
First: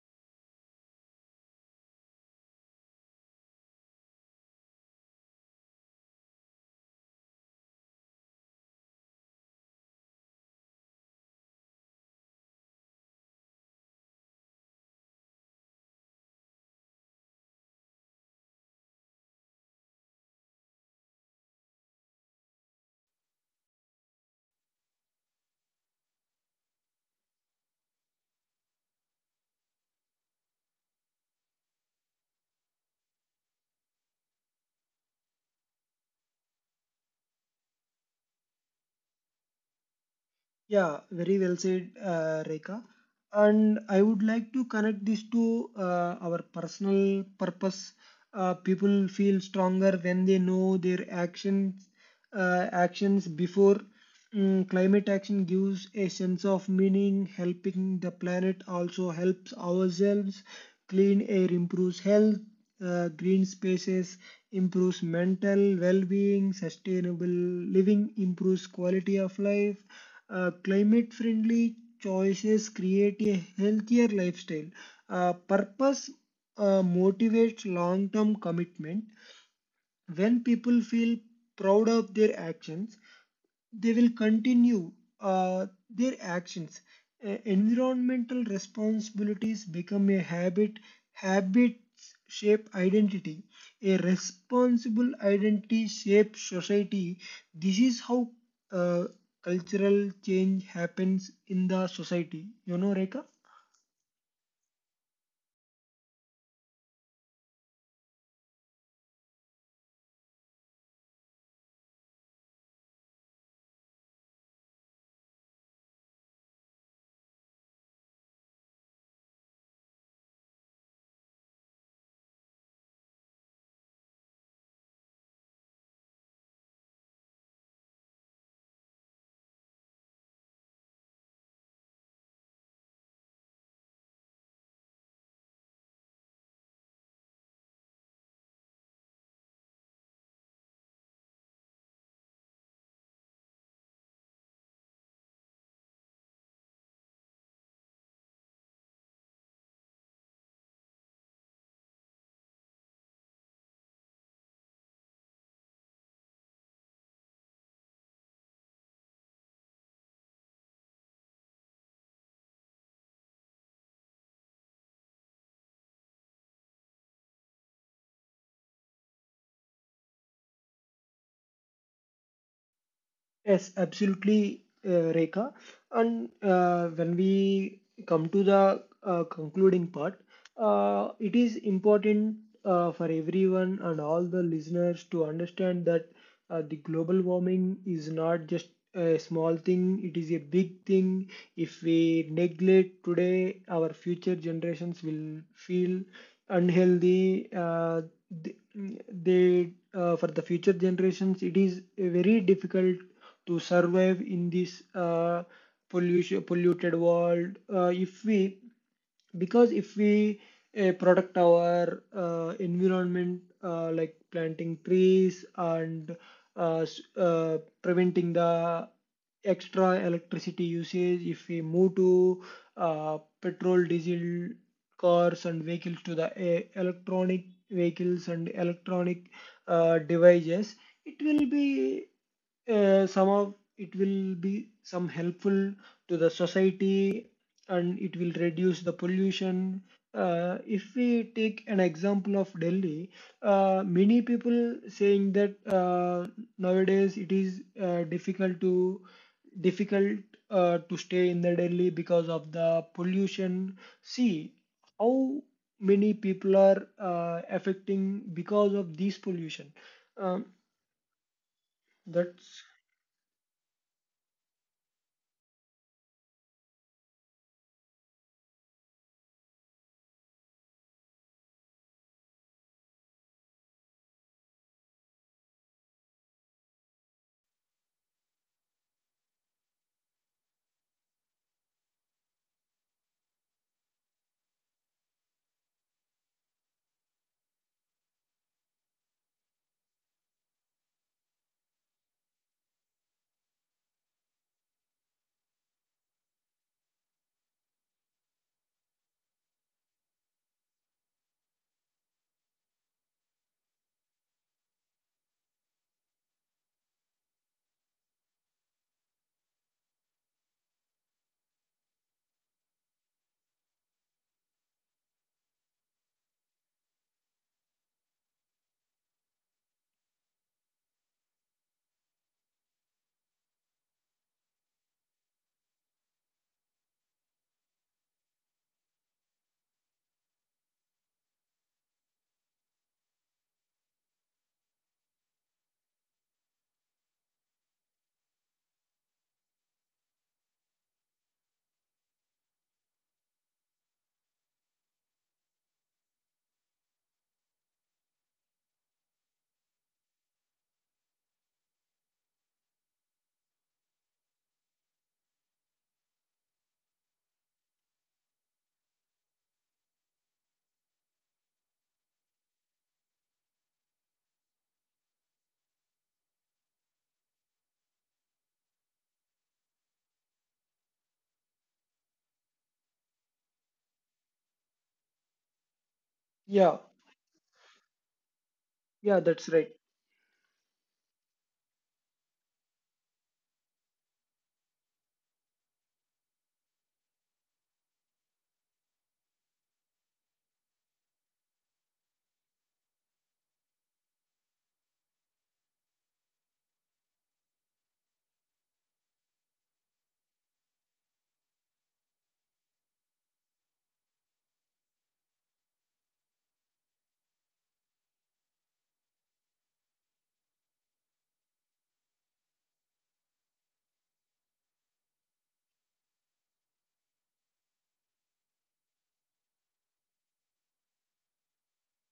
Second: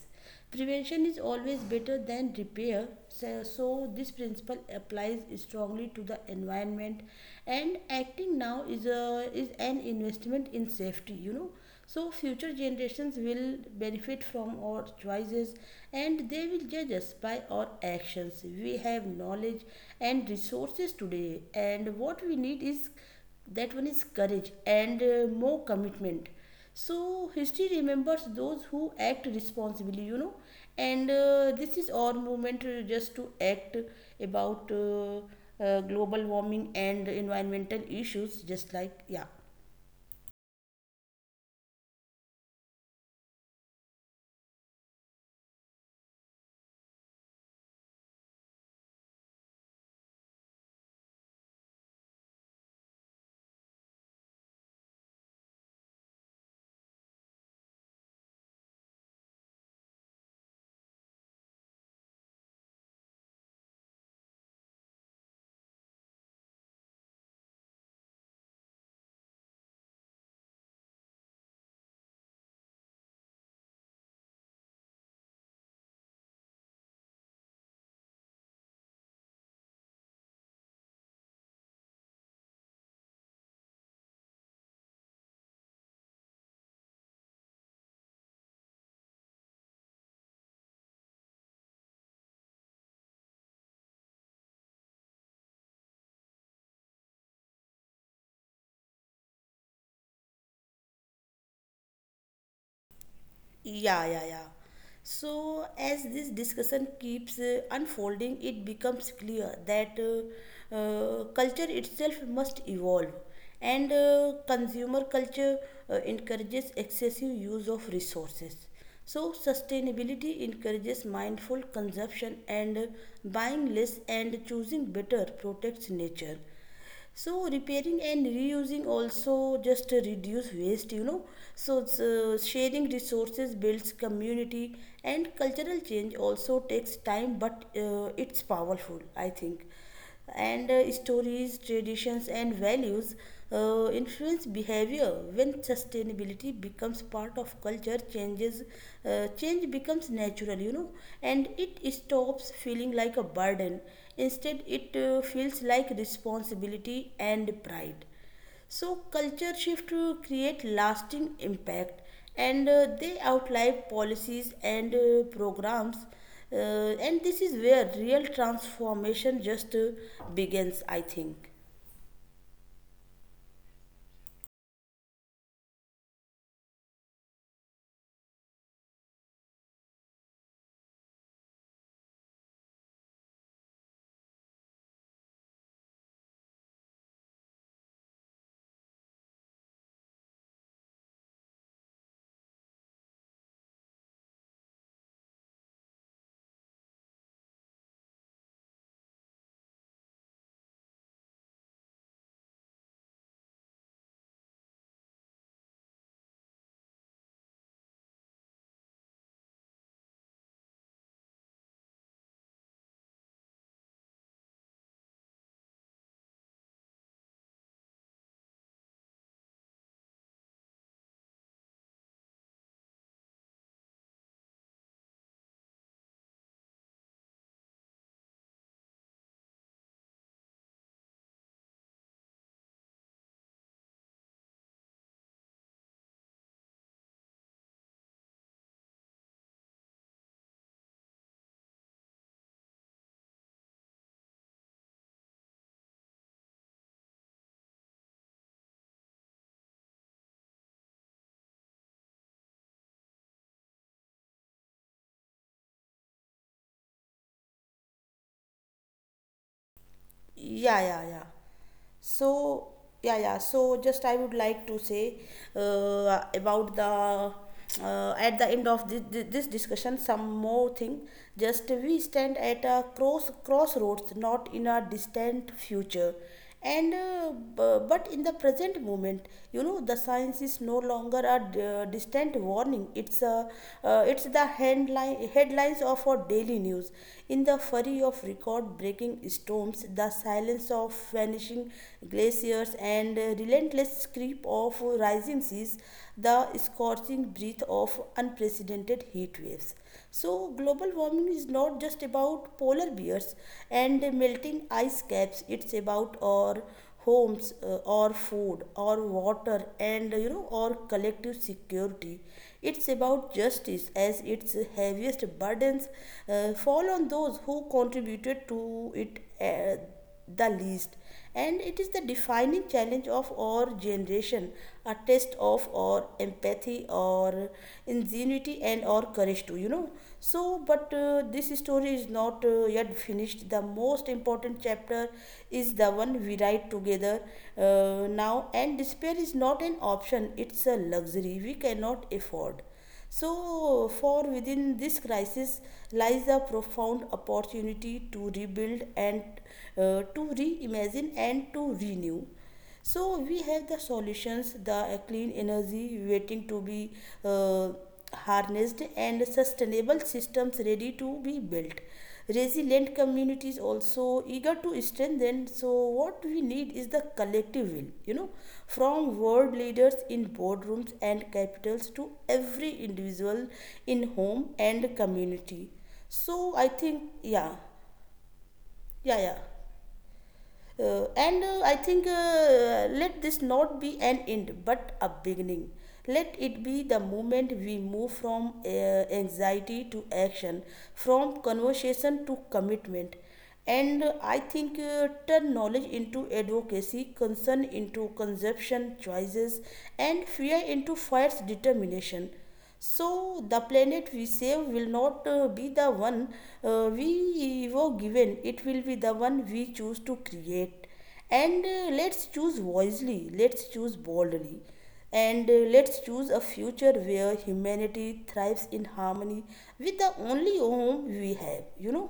S2: Prevention is always better than repair. So this principle applies strongly to the environment, and acting now is a is an investment in safety, you know. So, future generations will benefit from our choices, and they will judge us by our actions. We have knowledge and resources today, and what we need is that one is courage and more commitment. So, history remembers those who act responsibly, you know. And this is our movement just to act about global warming and environmental issues, just like, yeah.
S1: Yeah, very well said, Rekha. And I would like to connect this to our personal purpose. People feel stronger when they know their actions actions before. Mm, climate action gives a sense of meaning. Helping the planet also helps ourselves. Clean air improves health. Green spaces improves mental well-being. Sustainable living improves quality of life. Climate-friendly choices create a healthier lifestyle. Purpose motivates long-term commitment. When people feel proud of their actions, they will continue their actions. Environmental responsibilities become a habit. Habits shape identity. A responsible identity shapes society. This is how uh, cultural change happens in the society. You know, Rekha?
S2: Yeah, yeah, yeah. So, as this discussion keeps unfolding, it becomes clear that culture itself must evolve, and consumer culture encourages excessive use of resources. So, sustainability encourages mindful consumption, and buying less and choosing better protects nature. So repairing and reusing also just reduce waste, you know. So sharing resources builds community, and cultural change also takes time, but it's powerful, I think. And stories, traditions and values influence behavior. When sustainability becomes part of culture change becomes natural, you know, and it stops feeling like a burden. Instead, it feels like responsibility and pride. So culture shift to create lasting impact, and they outline policies and programs, uh, and this is where real transformation just begins, I think.
S1: Yes, absolutely, Rekha. And when we come to the concluding part, it is important for everyone and all the listeners to understand that the global warming is not just a small thing, it is a big thing. If we neglect today, our future generations will feel unhealthy. Th- they for the future generations, it is very difficult to survive in this polluted world. If we Because if we protect our environment like planting trees and preventing the extra electricity usage, if we move to petrol diesel cars and vehicles to the electronic vehicles and electronic devices, it will be some of it will be some helpful to the society, and it will reduce the pollution. If we take an example of Delhi, many people saying that nowadays it is difficult to stay in the Delhi because of the pollution. See how many people are affecting because of this pollution. Um,
S2: Yeah, yeah, yeah.
S1: that's
S2: So. Yeah, yeah, so just I would like to say about the at the end of this, this discussion, some more thing. Just we stand at a crossroads, not in a distant future, and but in the present moment, you know. The science is no longer a distant warning. It's a it's the headlines of our daily news, in the flurry of record breaking storms, the silence of vanishing glaciers, and relentless screep of rising seas, the scorching breath of unprecedented heat waves. So global warming is not just about polar bears and melting ice caps. It's about our homes, our food, our water, and you know, our collective security. It's about justice as its heaviest burdens fall on those who contributed to it the least, and it is the defining challenge of our generation, a test of our empathy, our ingenuity, and our courage too, you know. So, but this story is not yet finished. The most important chapter is the one we write together, now. And despair is not an option. It's a luxury we cannot afford. So, for within this crisis lies a profound opportunity to rebuild, and to reimagine, and to renew. So, we have the solutions, the clean energy waiting to be uh, harnessed, and sustainable systems ready to be built, resilient communities also eager to strengthen. So what we need is the collective will, you know, from world leaders in boardrooms and capitals to every individual in home and community. So I
S1: yeah,
S2: think, yeah.
S1: yeah,
S2: Yeah, yeah.
S1: that's right.
S2: And I think let this not be an end but a beginning. Let it be the moment we move from anxiety to action, from conversation to commitment. And I think turn knowledge into advocacy, concern into consumption choices, and fear into fierce determination. So the planet we save will not be the one we were given. It will be the one we choose to create. And let's choose wisely. Let's choose boldly. And let's choose a future where humanity thrives in harmony with the only home we have. You know?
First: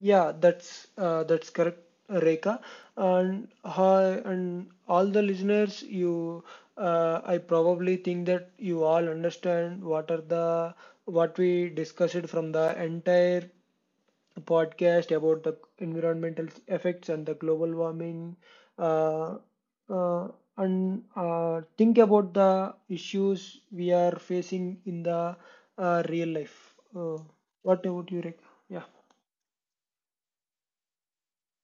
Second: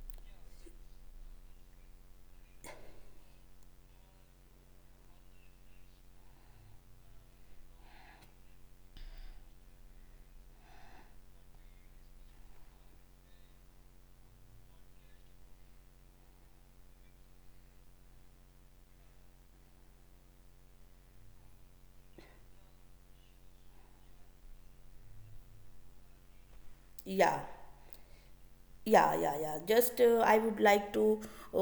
S1: Yeah, that's correct, Rekha. And hi, and all the listeners, you, I probably think that you all understand what we discussed from the entire podcast about the environmental effects and the global warming, uh, uh, and think about the issues we are facing in the real life.
S2: Yeah.
S1: What about you, Rekha? Yeah,
S2: Yeah, yeah, yeah, just I would like to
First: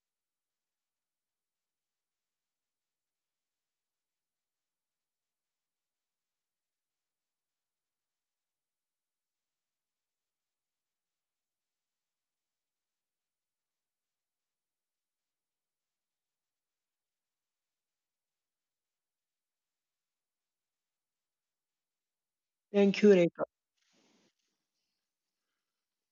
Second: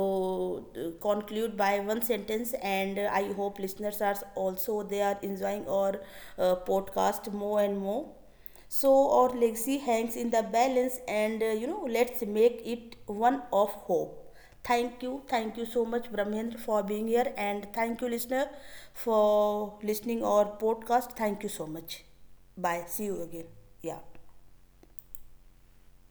S2: uh, conclude by one sentence. And I hope listeners are also they are enjoying our podcast more and more. So our legacy hangs in the balance, and you know, let's make it one of hope. Thank you. Thank you so much, Brahmendra, for being here. And thank you, listener, for listening our podcast. Thank you so much. Bye.
S1: thank
S2: See
S1: you,
S2: you
S1: Rekha.
S2: again. Yeah.